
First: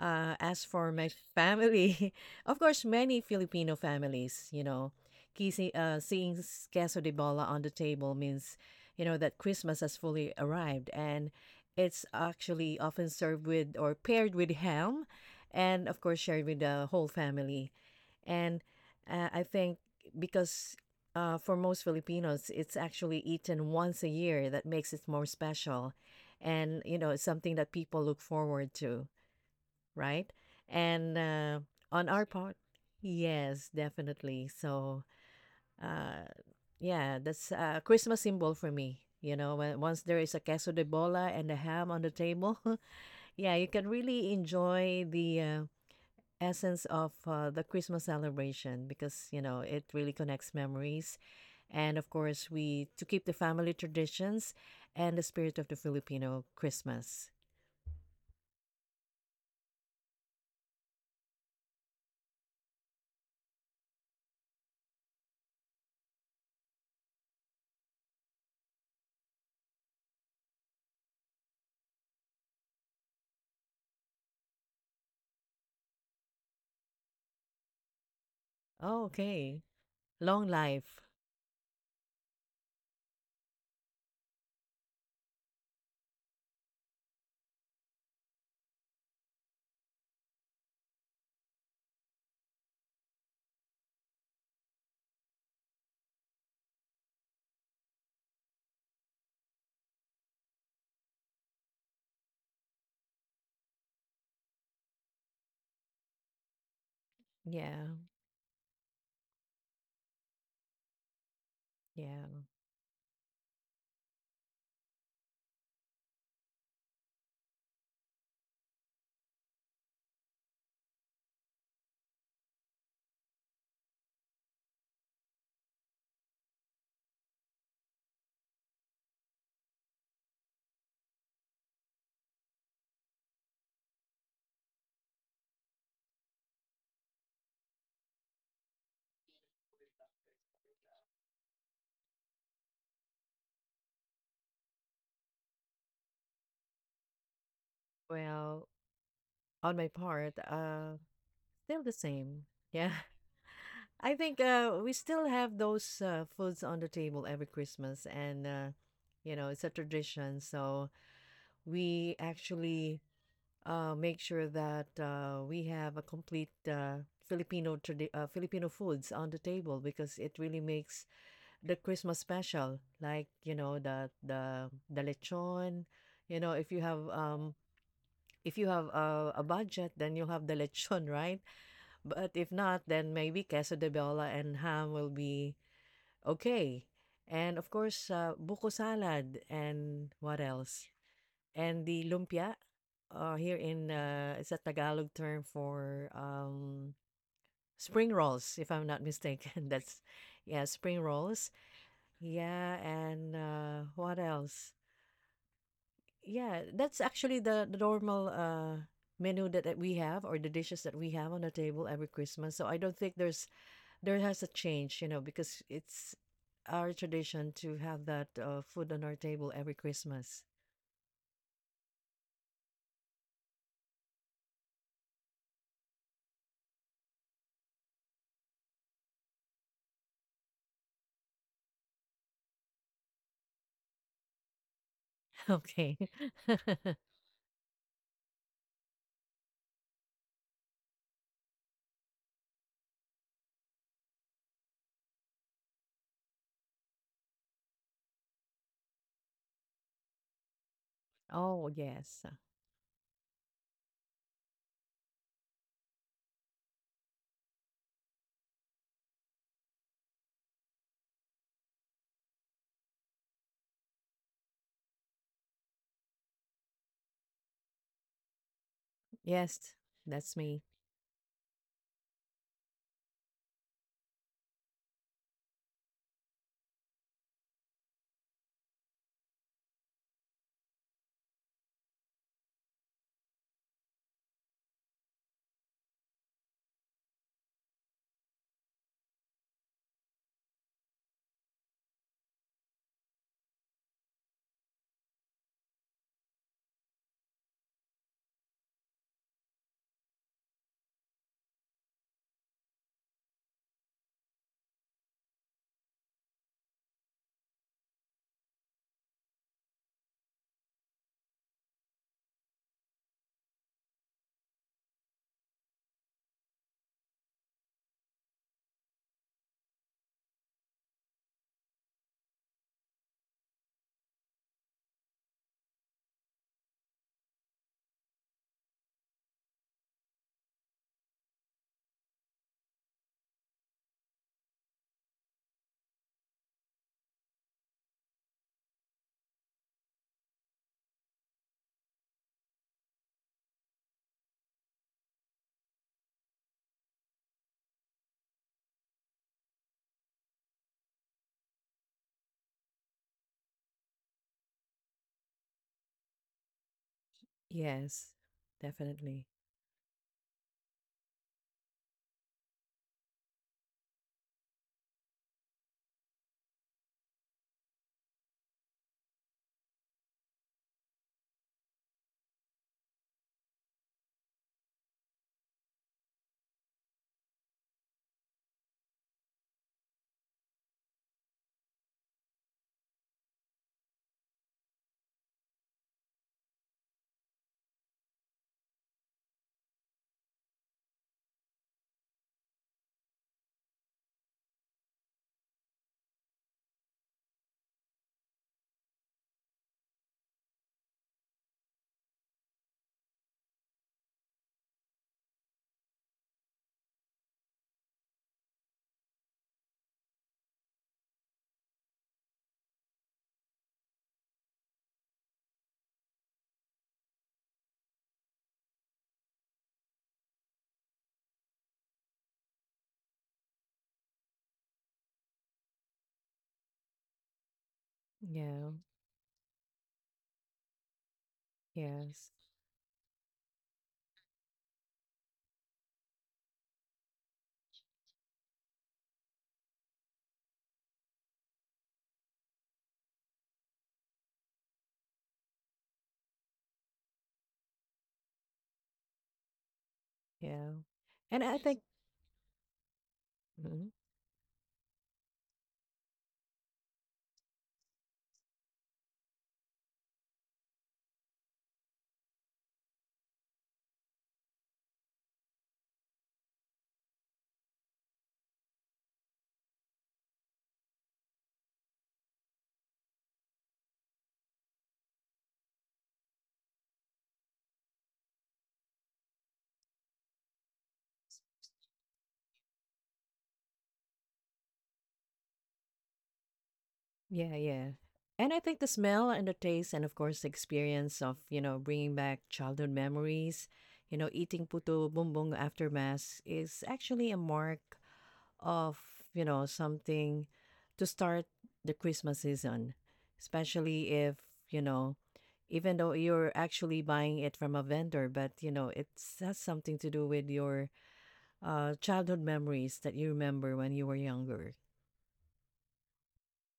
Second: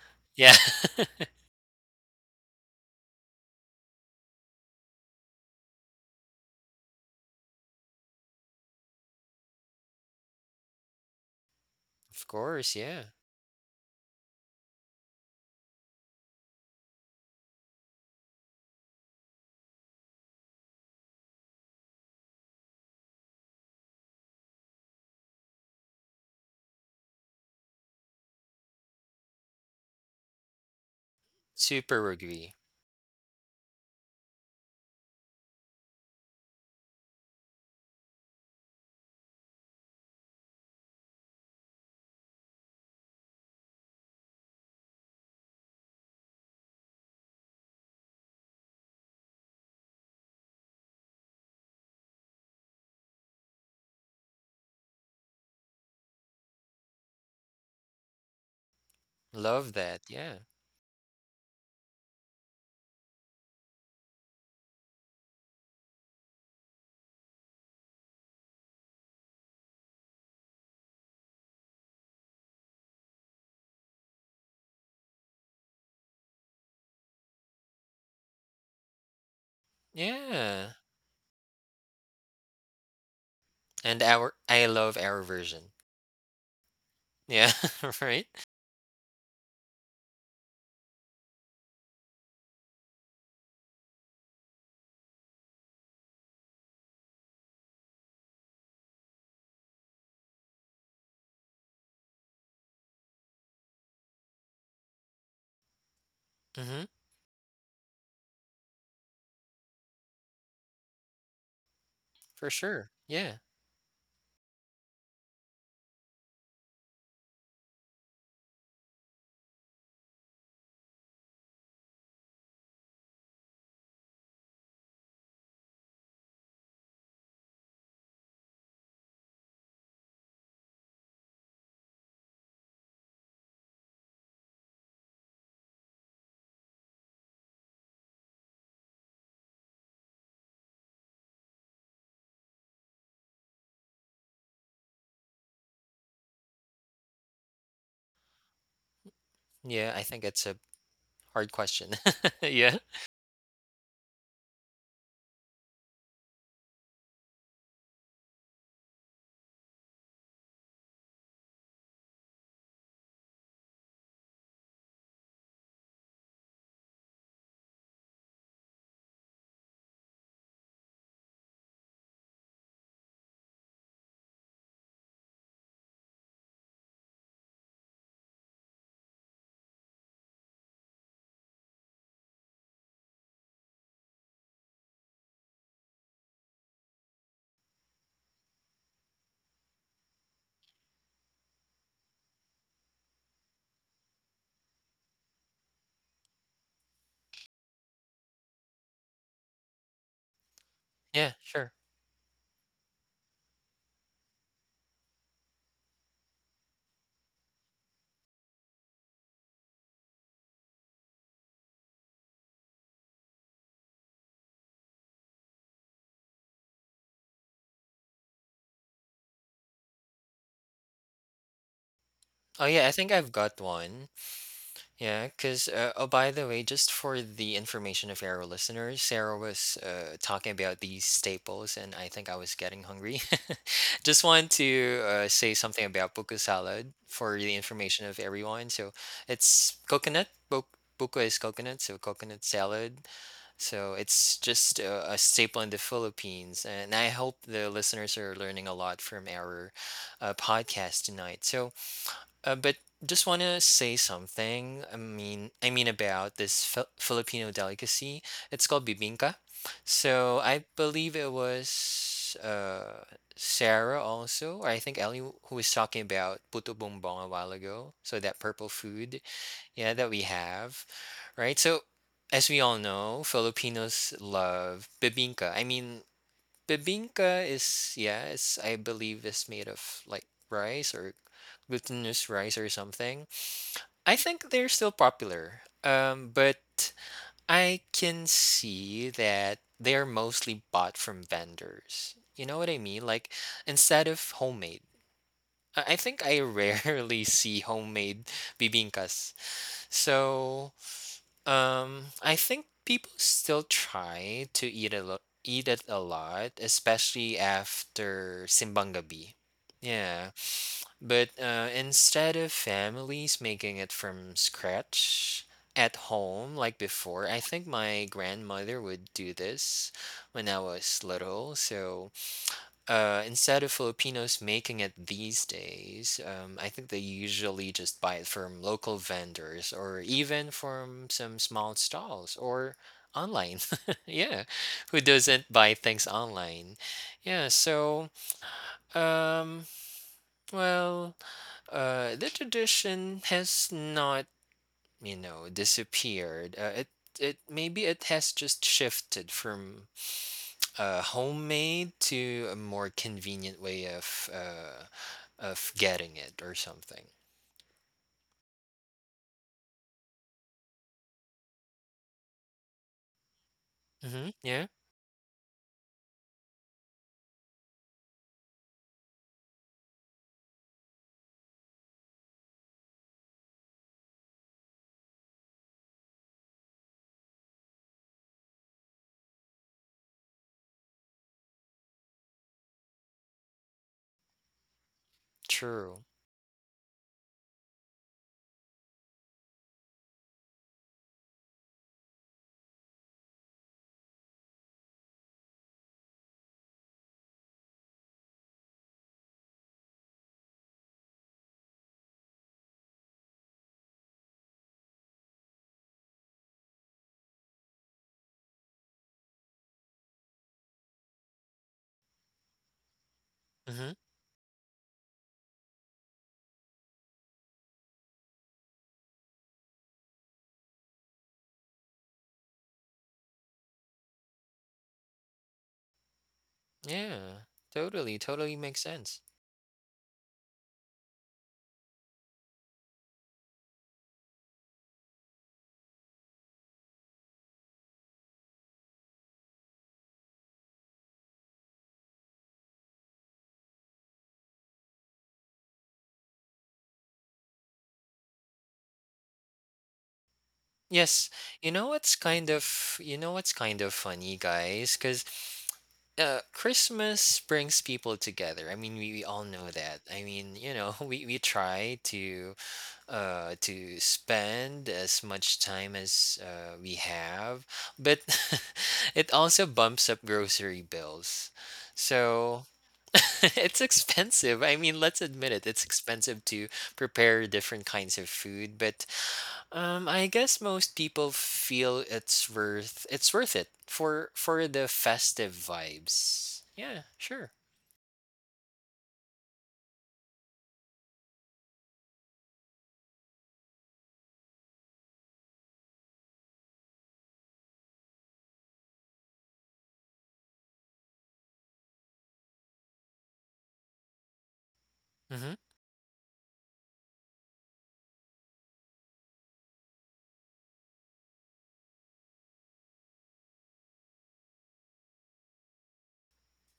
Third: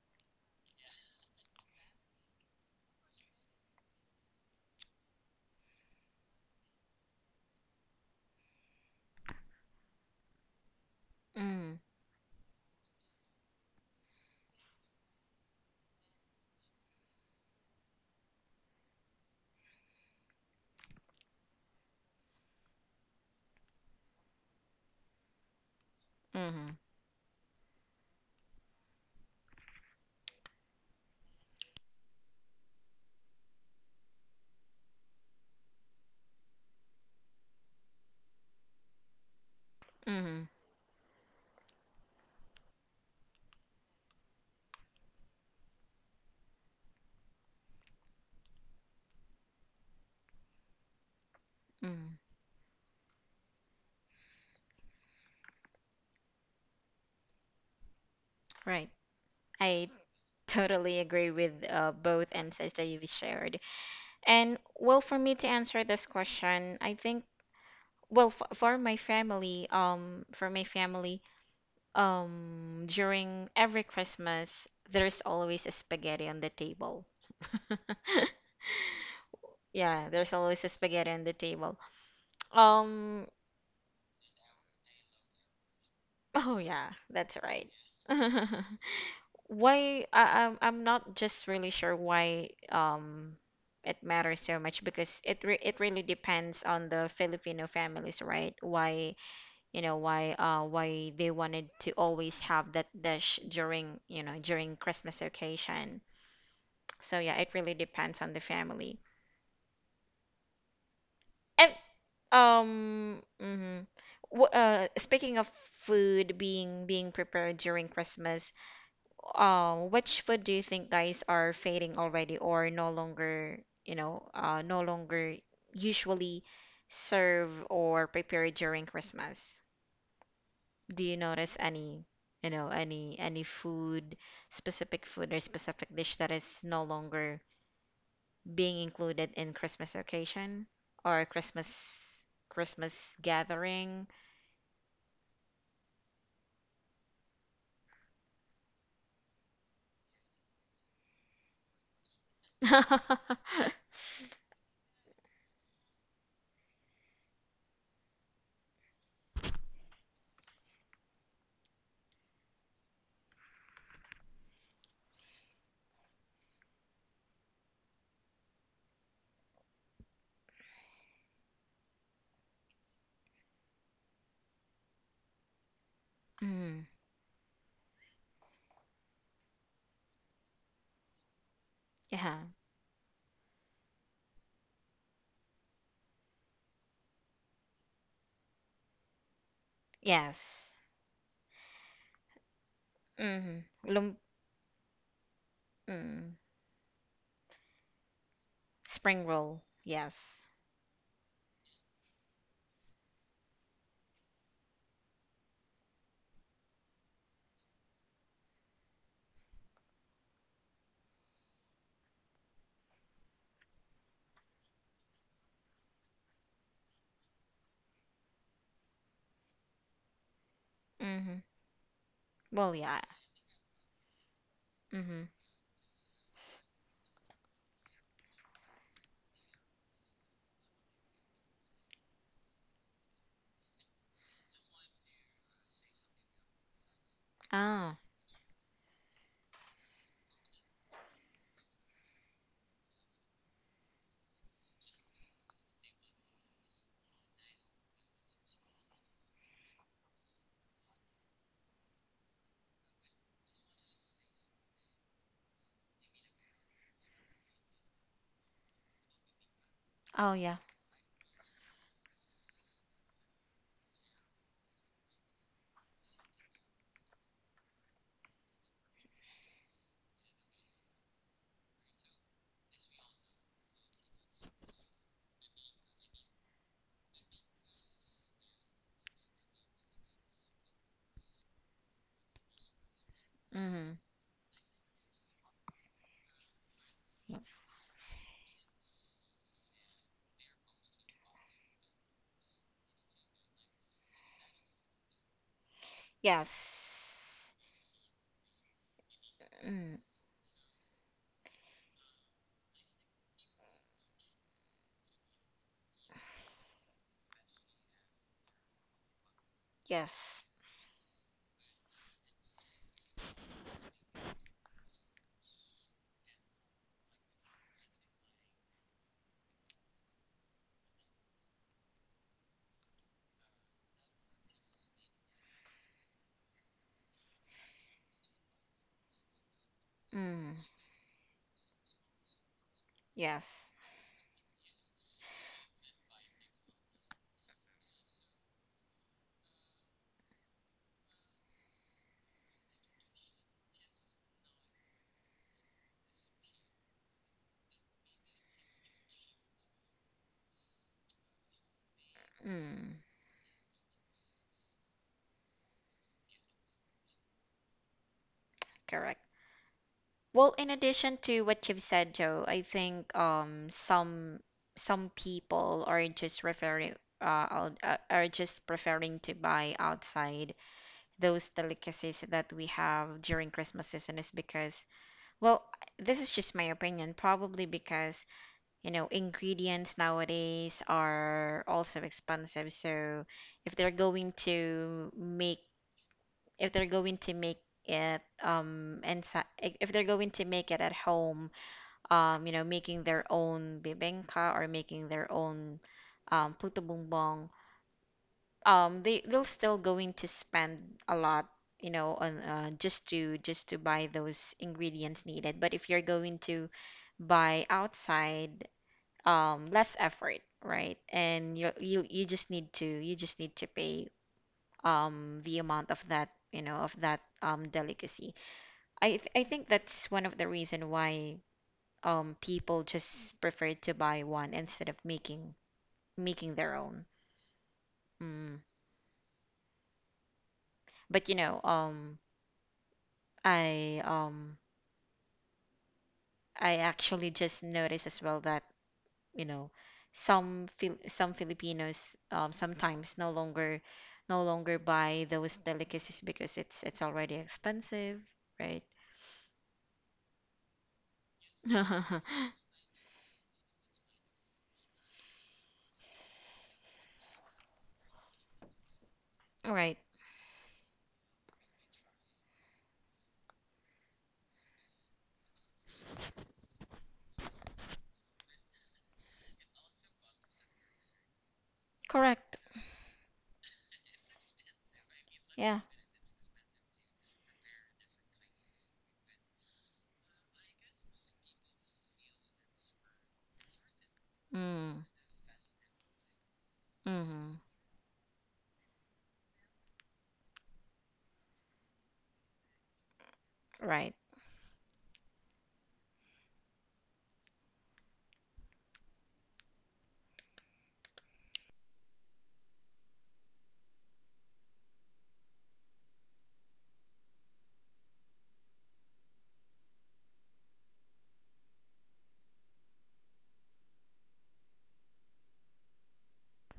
Speaker 2: uh,
Speaker 3: Yeah.
Speaker 2: as for
Speaker 3: Of
Speaker 2: my family, of course, many Filipino families, you know, kissing, uh, seeing s- queso de bola on the table means, you know, that Christmas has fully arrived, and
Speaker 1: Mm,
Speaker 2: it's
Speaker 3: course,
Speaker 2: actually
Speaker 3: yeah.
Speaker 2: often served with or paired with ham, and of course shared with the whole family. And uh, I think because uh, for most Filipinos, it's actually eaten once a year that makes it more special.
Speaker 1: mm.
Speaker 2: And, you know, it's something that people look forward to, right? And uh, on
Speaker 3: Super
Speaker 2: our
Speaker 3: agree.
Speaker 2: part, yes, definitely. So, uh, yeah, that's a Christmas symbol for me. You know, when, once there is a
Speaker 1: Mm,
Speaker 2: queso de bola and a ham on the table, yeah, you can really enjoy the uh, essence of uh, the Christmas celebration because you know it really connects memories, and of
Speaker 1: mm,
Speaker 2: course we to keep the family traditions and the spirit of the Filipino Christmas.
Speaker 1: right.
Speaker 3: Love
Speaker 1: I
Speaker 3: that. Yeah.
Speaker 1: totally agree with uh, both insights that you've shared. And well, for me to answer this question, I think well f for my family, um, for my family, um, during every Christmas, there's always a spaghetti on the table.
Speaker 2: Oh, okay,
Speaker 1: Yeah, there's
Speaker 2: long
Speaker 1: always a
Speaker 3: Yeah.
Speaker 2: life.
Speaker 1: spaghetti on the table. Um,
Speaker 3: And our I love our version.
Speaker 1: oh yeah, that's
Speaker 3: Yeah,
Speaker 1: right.
Speaker 3: right?
Speaker 1: Why, I, I'm I'm not just really sure why um it matters so much because it re it really depends on the Filipino families, right? Why, you know, why uh why they wanted to always have that dish during, you know, during Christmas occasion.
Speaker 3: Mhm.
Speaker 1: So yeah, it really
Speaker 2: Yeah,
Speaker 1: depends on the family. And
Speaker 2: yeah.
Speaker 3: For sure.
Speaker 1: um,
Speaker 3: Yeah.
Speaker 1: mhm. W uh, Speaking of food being being prepared during Christmas, um, which food do you think guys are fading already or no longer, you know, uh, no longer usually serve or prepare during Christmas? Do you notice any, you know, any any food, specific food or specific dish that is no longer being included in Christmas occasion or Christmas Christmas gathering?
Speaker 2: Well, on my
Speaker 3: Yeah, I think
Speaker 2: part,
Speaker 3: it's a
Speaker 2: uh,
Speaker 3: hard
Speaker 2: still
Speaker 3: question.
Speaker 2: the same.
Speaker 3: Yeah.
Speaker 2: Yeah, I think uh, we still have those uh, foods on the table every Christmas, and uh, you know it's a tradition. So we actually uh, make sure that uh, we have a complete uh, Filipino tradi- uh, Filipino foods on the table because it really makes the Christmas special. Like you know the the the lechon, you know if you
Speaker 1: Mm,
Speaker 2: have um if you have a, a budget then you'll have the lechon right. But
Speaker 1: yeah.
Speaker 2: if not, then maybe queso de bola and ham will be okay. And of course, uh, buko salad and what
Speaker 1: Yes.
Speaker 2: else? And the lumpia, uh, here
Speaker 1: Mm-hmm.
Speaker 2: in,
Speaker 1: Lum-
Speaker 2: uh, it's a Tagalog term for,
Speaker 1: mm.
Speaker 2: um, spring rolls, if I'm not
Speaker 1: Spring roll,
Speaker 2: mistaken. That's
Speaker 1: yes.
Speaker 2: yeah, spring
Speaker 3: Yeah,
Speaker 2: rolls.
Speaker 3: sure.
Speaker 2: Yeah, and, uh, what else? Yeah, that's actually the the normal, uh, menu that, that we have or the dishes that we have on the table every Christmas. So I don't think there's there has a change, you know, because it's our tradition to have that, uh, food on our table every Christmas.
Speaker 1: Mm-hmm.
Speaker 3: Oh,
Speaker 1: Well,
Speaker 3: yeah, I
Speaker 1: yeah.
Speaker 3: think I've got one.
Speaker 1: Mm-hmm.
Speaker 3: Yeah, 'cause uh, oh, by the way, just for the information of our listeners, Sarah was uh, talking about these staples, and I think I was getting hungry. Just want to uh, say something
Speaker 2: Okay.
Speaker 3: about buko salad for the
Speaker 1: Oh,
Speaker 3: information of everyone. So it's coconut. Buk buko is coconut, so coconut salad. So it's just a, a staple in the Philippines. And I hope the listeners are learning a lot from our uh, podcast tonight.
Speaker 2: Oh,
Speaker 3: So,
Speaker 2: yes.
Speaker 3: uh, but just want to say something. I mean, I mean, about this Fi- Filipino delicacy. It's called bibingka.
Speaker 1: oh
Speaker 3: So
Speaker 1: yeah.
Speaker 3: I believe it was uh, Sarah also, or I think Ellie, who was talking about puto bumbong a while ago. So that purple food
Speaker 2: Yes,
Speaker 3: yeah that we
Speaker 2: that's me.
Speaker 3: have, right? So as we all know, Filipinos love bibingka. I mean, bibingka is, yeah, it's, I believe, it's made of like rice or glutinous rice or something.
Speaker 1: Mm-hmm.
Speaker 3: I think they're still popular, um but I can see that they're mostly bought from vendors, you know what I mean, like instead of homemade. I I think I
Speaker 1: Yes.
Speaker 3: rarely see homemade bibingkas.
Speaker 1: Mm,
Speaker 3: So um, I think people still try to eat a lot, eat it a lot, especially after Simbang Gabi. Yeah,
Speaker 1: yes.
Speaker 3: but uh, instead of families making it from scratch at home like before, I think my grandmother would do this when I was little. So uh, instead of Filipinos making it these days, um, I think they usually just buy it from local vendors or even
Speaker 1: Mm,
Speaker 3: from some small stalls or online.
Speaker 1: yes.
Speaker 3: Yeah, who doesn't buy things online? Yeah, so um, well, uh, the tradition has not, you know, disappeared. Uh, it it maybe it has just shifted from uh, homemade to a more
Speaker 1: Mm,
Speaker 3: convenient way of uh, of getting it or something.
Speaker 2: Yes,
Speaker 1: correct.
Speaker 2: definitely.
Speaker 1: Well, in addition to what you've said, Joe, I think um
Speaker 3: hmm
Speaker 1: some
Speaker 3: Yeah,
Speaker 1: some people are just referring uh out- uh, are just preferring to buy outside those delicacies that we have during Christmas season is because, well, this is just my opinion, probably because, you know, ingredients nowadays are also expensive. So if they're going to make
Speaker 3: true.
Speaker 1: if they're going to make it um inside if they're going to make it at home, um, you know, making their own bibingka or making their own um puto bumbong, um they they'll still going to spend a lot, you know, on uh, just to just to buy those ingredients needed. But if you're going to buy outside, um less effort, right? And you you you just need to, you just need to
Speaker 3: hmm
Speaker 1: pay um the amount of that, you know, of that um delicacy. I th I think that's one of the reason why um people just prefer to buy one instead of making making their own.
Speaker 3: Yeah, totally, totally
Speaker 1: Mm.
Speaker 2: Yeah,
Speaker 3: makes sense.
Speaker 1: But you know, um
Speaker 2: yes,
Speaker 1: I um I actually just noticed as well that, you know, some Fil- some Filipinos um, sometimes no longer no longer buy those delicacies because it's it's already expensive, right?
Speaker 2: yeah.
Speaker 3: Yes,
Speaker 2: And I
Speaker 3: you
Speaker 2: think
Speaker 3: know what's kind of you know what's kind
Speaker 2: mhm,
Speaker 3: of funny, guys, because uh, Christmas brings people together. I mean, we, we all know
Speaker 1: Right.
Speaker 3: that. I mean, you know, we, we try to uh, to spend as much time as uh, we have, but it also bumps up grocery bills.
Speaker 1: Correct.
Speaker 3: So it's expensive. I mean, let's admit it,
Speaker 1: Yeah.
Speaker 3: it's expensive to prepare different kinds of food, but um, I guess most people feel it's worth it's worth it for for the
Speaker 1: Mm.
Speaker 3: festive vibes. Yeah, sure.
Speaker 2: yeah,
Speaker 1: Mm-hmm.
Speaker 2: yeah. And I think the smell and the taste and of course the experience of, you know, bringing back childhood memories,
Speaker 1: Right.
Speaker 2: you know, eating puto bumbong after mass is actually a mark of you know something to start the Christmas season, especially if you know
Speaker 3: Mm-hmm.
Speaker 2: even though you're actually buying it from a vendor, but you know it has something to do with your uh, childhood memories that you remember when you were younger.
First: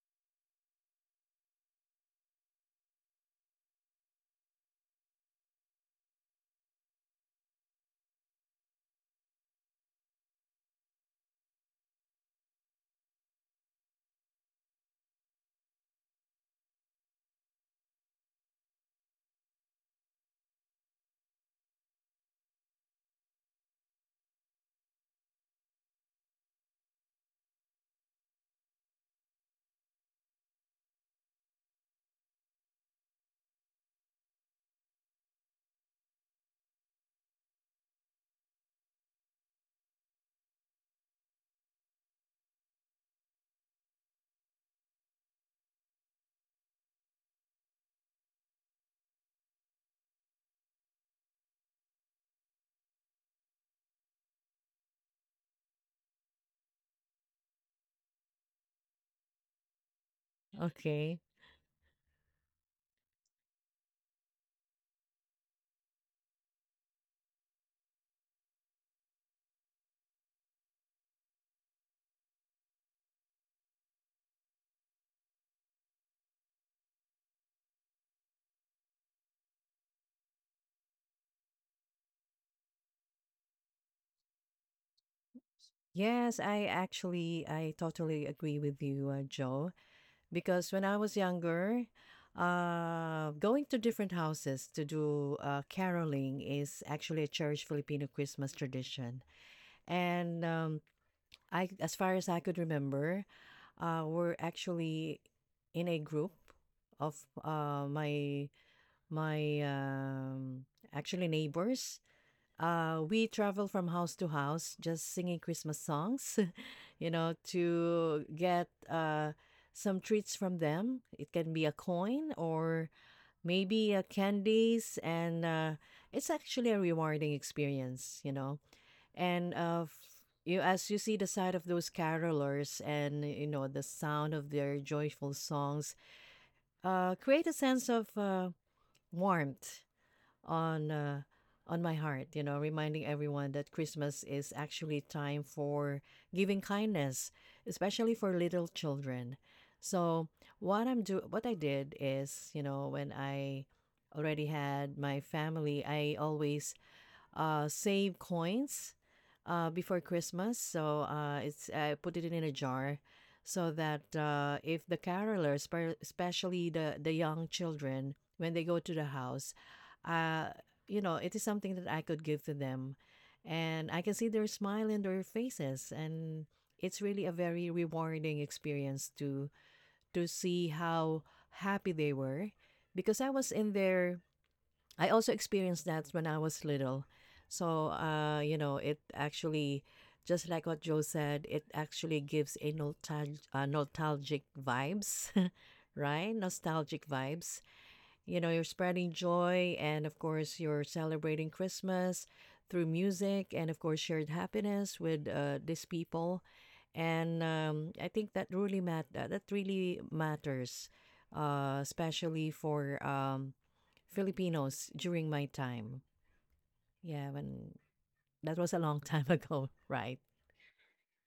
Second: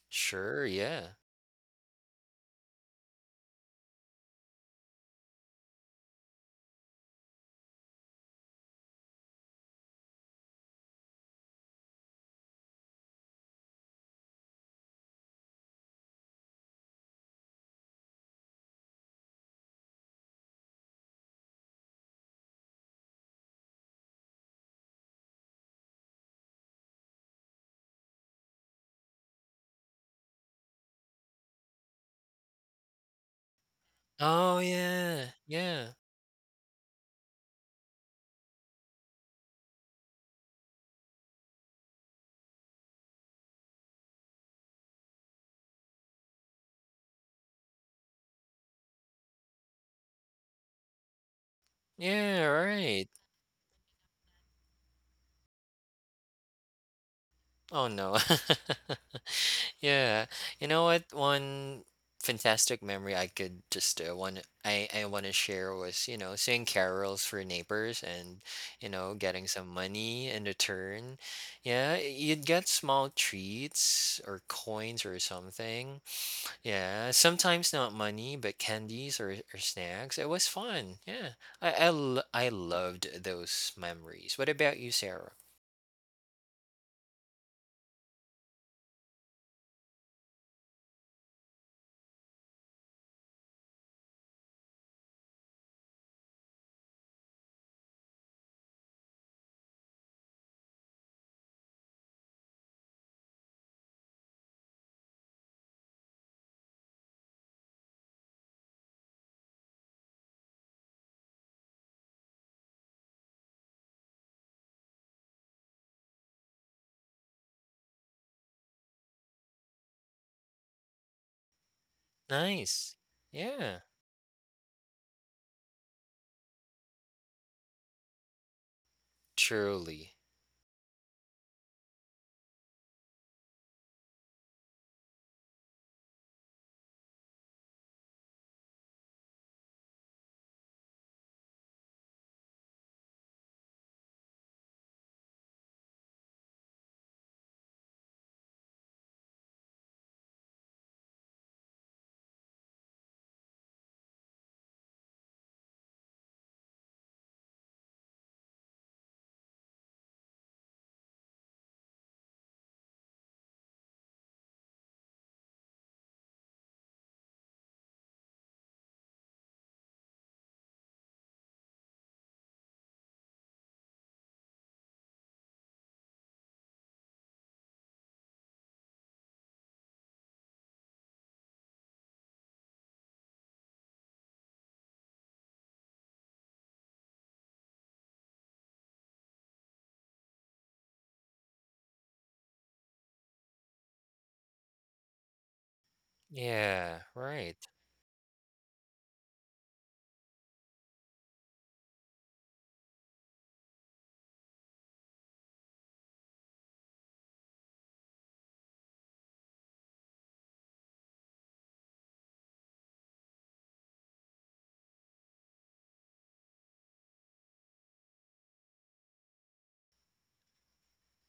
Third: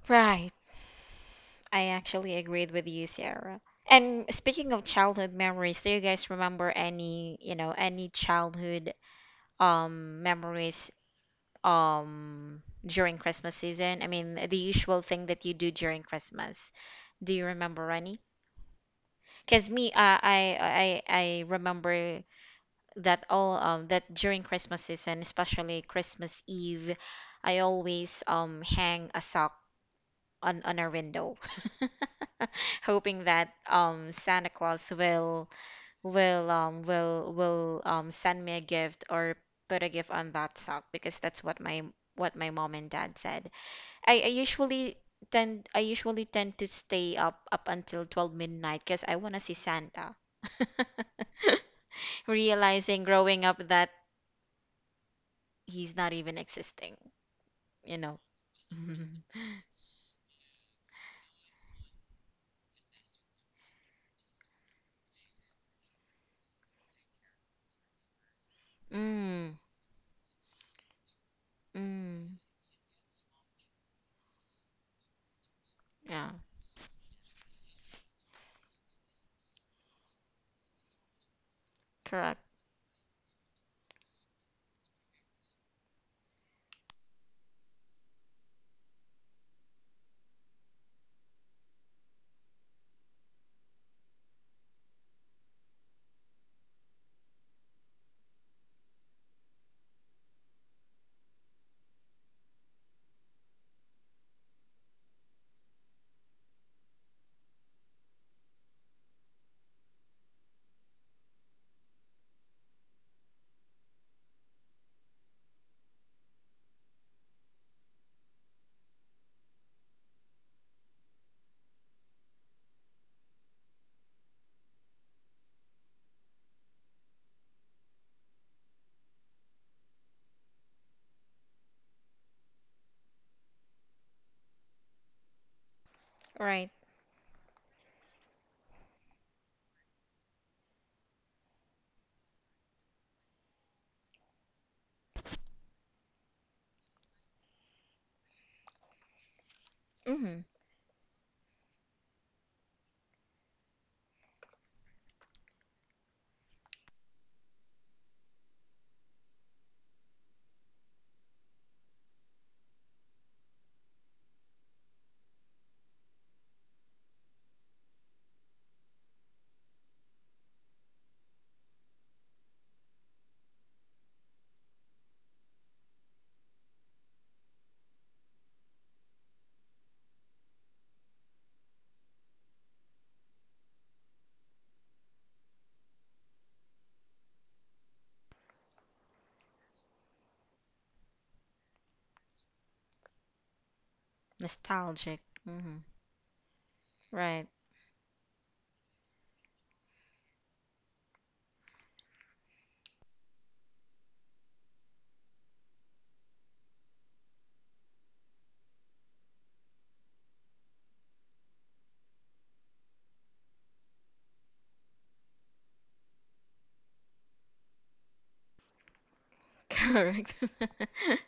Speaker 1: Right.
Speaker 3: Sure, yeah.
Speaker 1: I actually agreed with you, Sarah. And speaking of childhood memories, do you guys remember any, you know, any childhood um memories um during Christmas season? I mean, the usual thing that you do during Christmas. Do you remember Rani? Because me, uh, I, I, I remember that all um that during Christmas season, especially Christmas Eve, I always um hang a sock on on our window, hoping that um Santa
Speaker 3: Oh
Speaker 1: Claus
Speaker 3: yeah,
Speaker 1: will
Speaker 3: yeah,
Speaker 1: will um will will um send me a gift or put a gift on that sock, because that's what my what my mom and dad said. I, I usually tend I usually tend to stay up up until twelve midnight because I want to see Santa.
Speaker 3: yeah.
Speaker 1: Realizing
Speaker 3: Right.
Speaker 1: growing up that he's not even existing,
Speaker 3: Oh
Speaker 1: you
Speaker 3: no.
Speaker 1: know.
Speaker 3: Yeah. You know what?
Speaker 2: Okay.
Speaker 3: One fantastic memory I could just uh, one I I want to share was, you know, singing carols for neighbors and, you know, getting
Speaker 1: Mm,
Speaker 3: some money in return. Yeah,
Speaker 1: mm,
Speaker 3: you'd get small treats or coins or something.
Speaker 1: yeah,
Speaker 3: Yeah, sometimes not money, but candies or, or snacks. It was fun. Yeah. I I lo-
Speaker 1: correct.
Speaker 3: I loved those memories. What about you, Sarah?
Speaker 2: Yes, I actually I totally agree with you, uh, Joe. Because when I was younger, uh, going to different houses to do uh, caroling is actually a cherished Filipino Christmas tradition. And um, I, as far as I could remember, uh, we're actually in a group of uh, my my um, actually neighbors. Uh, we travel from house to house, just singing Christmas songs, you know, to get uh, some treats from them. It can be a coin or
Speaker 3: Nice. Yeah,
Speaker 2: maybe uh, candies, and uh, it's actually a rewarding experience, you know and uh, f-
Speaker 3: truly.
Speaker 2: you as you see the side of those carolers and you know the sound of their joyful songs
Speaker 1: Right.
Speaker 2: uh, create a sense of uh, warmth on uh, on my heart, you know, reminding everyone that Christmas is actually time for giving kindness, especially for little children. So
Speaker 1: Mm-hmm.
Speaker 2: what i'm do what I did is, you know, when I already had my family I always uh, save coins uh, before Christmas. So uh, it's I put it in a jar so that uh, if the carolers, especially the the young children, when they go to the house, uh, you know, it is something that I could give to them, and I can see their smile in their faces, and it's really a very rewarding experience to to see how happy they were because I was in their I also experienced that when I was little. So, uh, you know, it actually, just like what Joe said, it actually gives a nostalg- uh, nostalgic
Speaker 1: Nostalgic.
Speaker 2: vibes,
Speaker 1: Mm-hmm.
Speaker 2: right?
Speaker 3: Yeah,
Speaker 2: Nostalgic
Speaker 1: Right.
Speaker 3: right.
Speaker 2: vibes. You know, you're spreading joy, and of course, you're celebrating Christmas through music, and of course, shared happiness with uh, these people. And um, I think that really mat- that that really matters, uh, especially for um, Filipinos during my time. Yeah, when that was a long time ago, right?
Speaker 1: Correct.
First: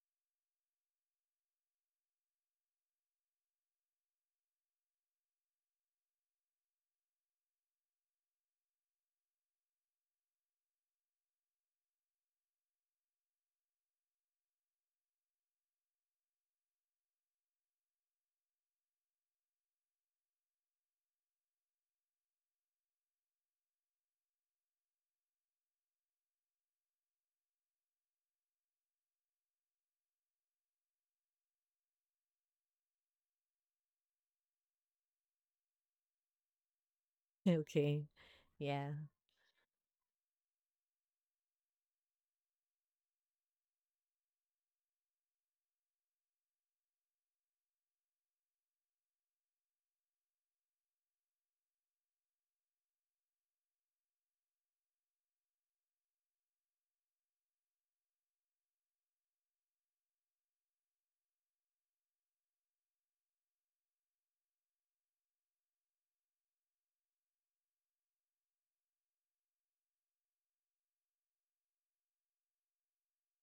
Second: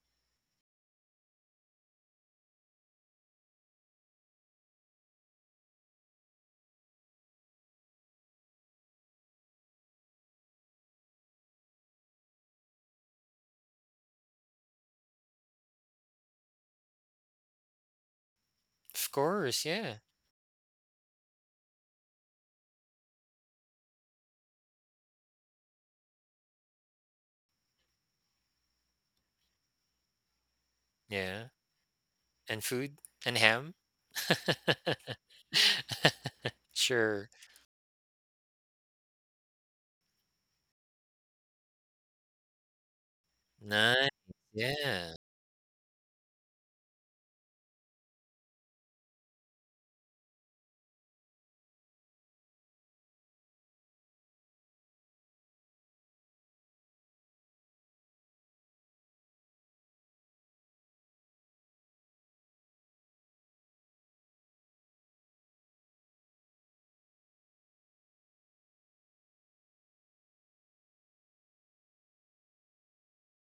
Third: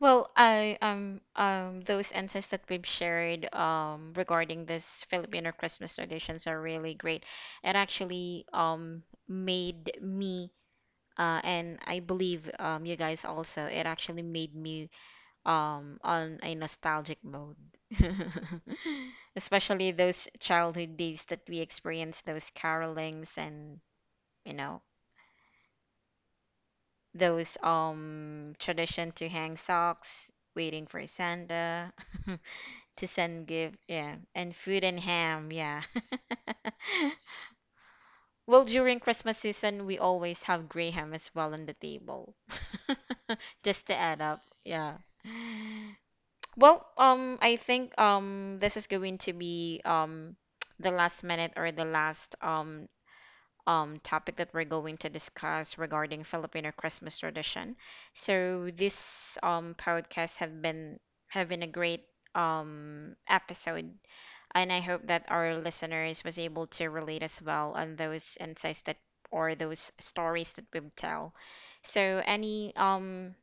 Speaker 1: Well, I um um those insights that we've shared um regarding this Filipino Christmas traditions are really great. It actually um made me uh and I believe um you guys also, it actually made me um on a nostalgic mode.
Speaker 3: Of course,
Speaker 1: Especially
Speaker 3: yeah.
Speaker 1: those childhood days that we experienced those carolings and, you know, those um tradition to hang socks, waiting for
Speaker 3: Yeah.
Speaker 1: Santa
Speaker 3: And food
Speaker 1: to
Speaker 3: and
Speaker 1: send
Speaker 3: ham.
Speaker 1: gift, yeah, and food and ham. Yeah.
Speaker 3: Sure.
Speaker 2: Okay.
Speaker 1: Well,
Speaker 2: Yeah.
Speaker 1: during Christmas season we always have gray ham as well on the table, just to
Speaker 3: Nice.
Speaker 1: add up. Yeah.
Speaker 3: Yeah.
Speaker 1: Well, um I think um this is going to be um the last minute or the last um um, topic that we're going to discuss regarding Filipino Christmas tradition. So this um, podcast have been having a great um, episode, and I hope that our listeners was able to relate as well on those insights that or those stories that we tell. So any um,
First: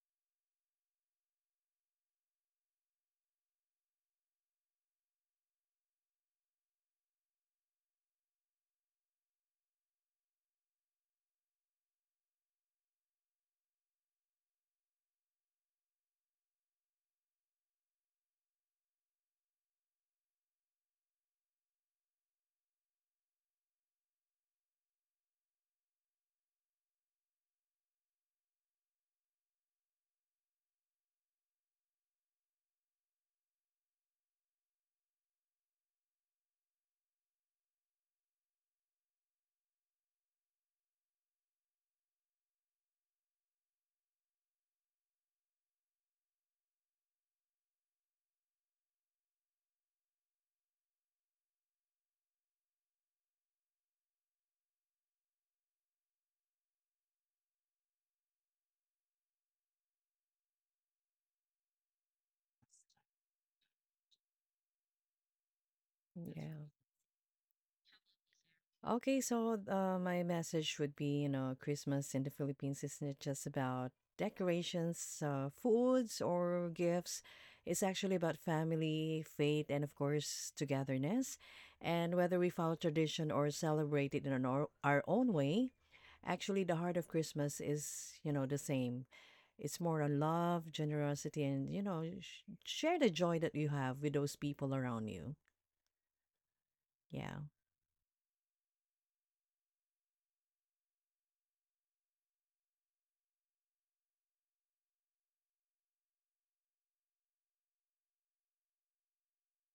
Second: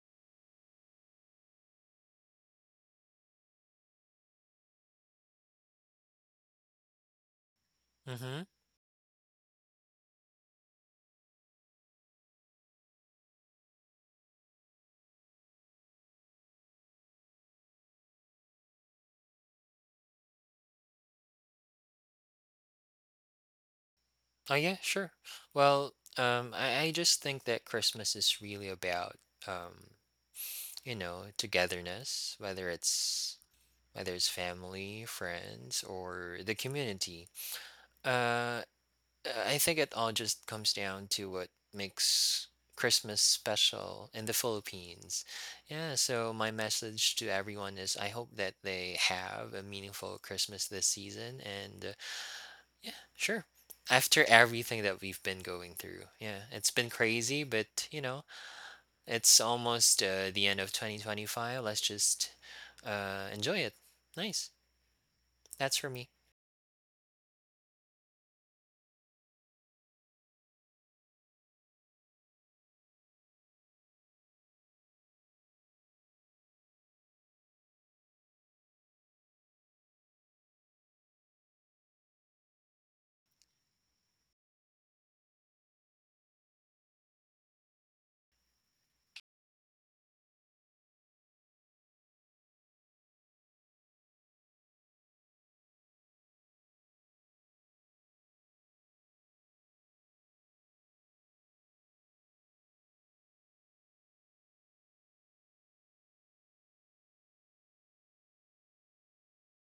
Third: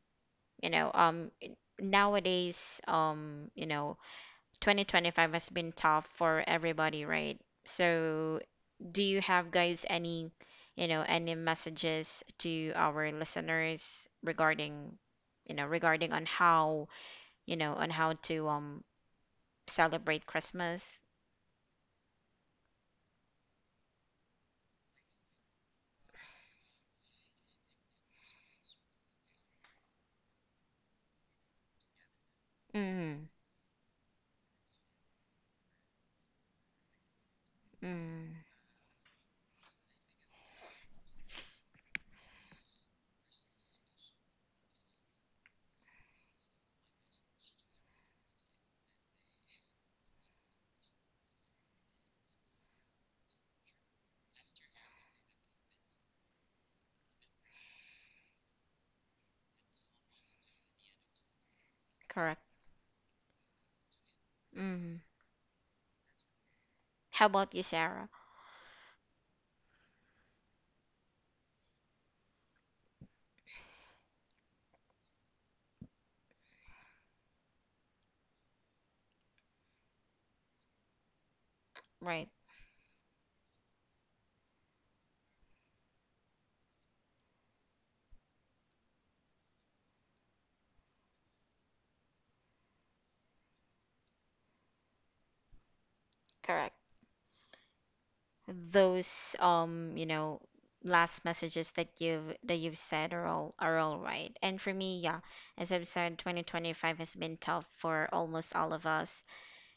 Speaker 1: you know um, nowadays um, you know, twenty twenty-five has been tough for everybody, right? So,
Speaker 3: Mm-hmm.
Speaker 1: do you have guys any, you know, any messages to our listeners regarding, you know, regarding on how, you know, on how to um celebrate Christmas?
Speaker 3: Oh yeah, sure. Well, um, I, I just think that Christmas is really about um, you know, togetherness, whether
Speaker 1: Mm,
Speaker 3: it's whether it's family, friends, or the community.
Speaker 1: mm,
Speaker 3: Uh Uh, I think it all just comes down to what makes Christmas special in the Philippines. Yeah, so my message to everyone is I hope that they have a meaningful Christmas this season. And uh, yeah, sure. After everything that we've been going through, yeah, it's been crazy, but you know, it's almost uh, the end of twenty twenty-five. Let's just
Speaker 1: correct.
Speaker 3: uh, enjoy it. Nice.
Speaker 1: Mm.
Speaker 3: That's for me.
Speaker 2: Yeah.
Speaker 1: How about you, Sarah?
Speaker 2: Okay, so uh, my message would be, you know, Christmas in the Philippines isn't just about decorations, uh, foods, or gifts. It's actually about family, faith, and of course, togetherness. And
Speaker 1: Right,
Speaker 2: whether we follow tradition or celebrate it in an or- our own way, actually, the heart of Christmas is, you know, the same. It's more on love, generosity, and, you know, sh- share the joy that you have with those people around you.
Speaker 1: correct.
Speaker 2: Yeah.
Speaker 1: Those, um you know, last messages that you've that you've said are all are all right. And for me, yeah, as I've said, twenty twenty-five has been tough for almost all of us.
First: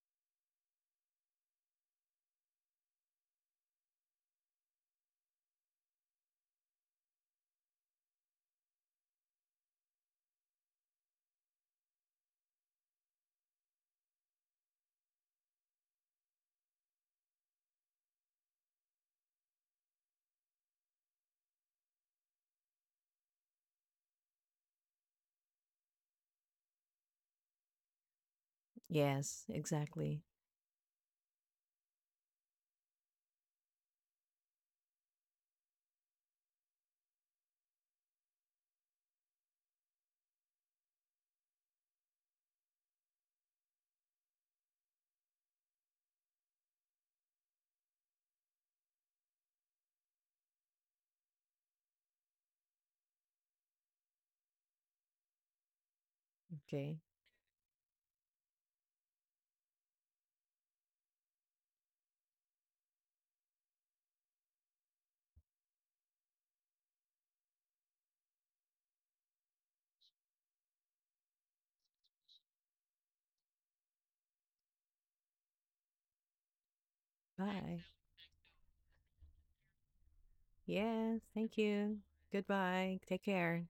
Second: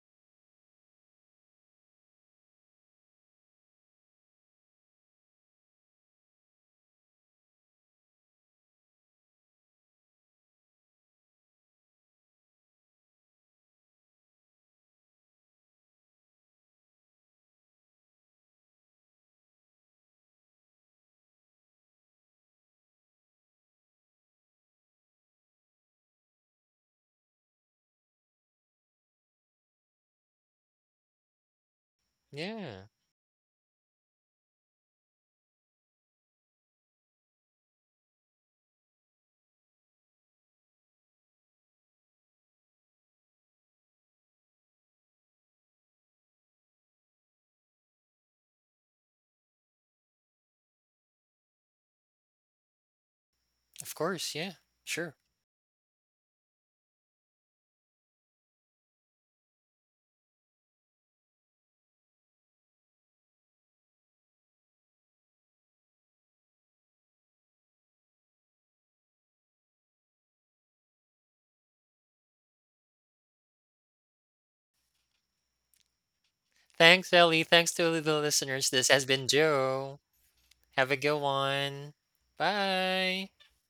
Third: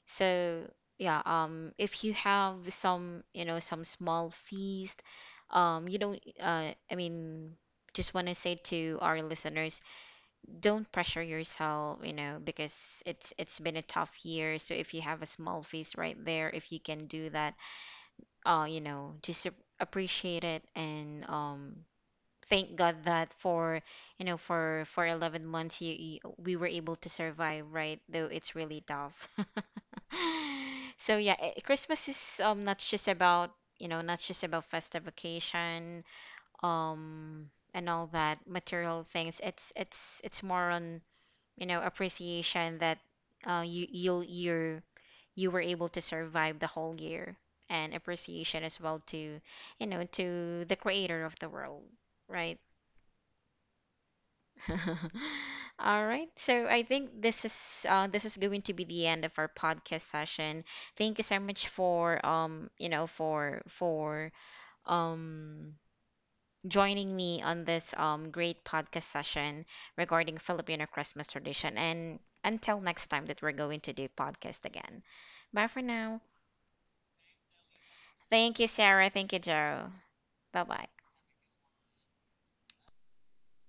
Speaker 1: So yeah, um if you have some, you know, some small feast, um you don't uh I mean just want to say to our listeners, don't pressure yourself, you know, because it's it's been a tough year. So if you have a small feast right there, if you can do that, uh, you know, just ap- appreciate it. And um, thank God that for, you know, for for eleven months you, you we were able to survive, right? Though it's really tough.
Speaker 2: Yes, exactly.
Speaker 1: So yeah, eh, Christmas is um not
Speaker 3: Yeah,
Speaker 1: just about, you know, not just about festive vacation um and all that material things. It's it's it's more on, you know, appreciation that uh, you you'll you're, you were able to survive the whole year, and appreciation as well to, you know, to the creator of the world, right?
Speaker 3: of course. Yeah, sure.
Speaker 1: All right, so I
Speaker 2: Okay.
Speaker 1: think this is uh, this is going to be the end of our podcast session. Thank you so much for, um, you know, for for um joining me on this um, great podcast session regarding Filipino Christmas tradition. And until next time that we're going to do podcast again. Bye for now.
Speaker 3: Thanks, Ellie. Thanks
Speaker 2: Bye.
Speaker 3: to the
Speaker 1: Thank you,
Speaker 3: listeners. This has
Speaker 1: Sarah.
Speaker 3: been
Speaker 1: Thank you, Joe.
Speaker 3: Joe.
Speaker 1: Bye bye.
Speaker 3: Have a good
Speaker 2: Yes, thank
Speaker 3: one.
Speaker 2: you. Goodbye. Take
Speaker 3: Bye.
Speaker 2: care.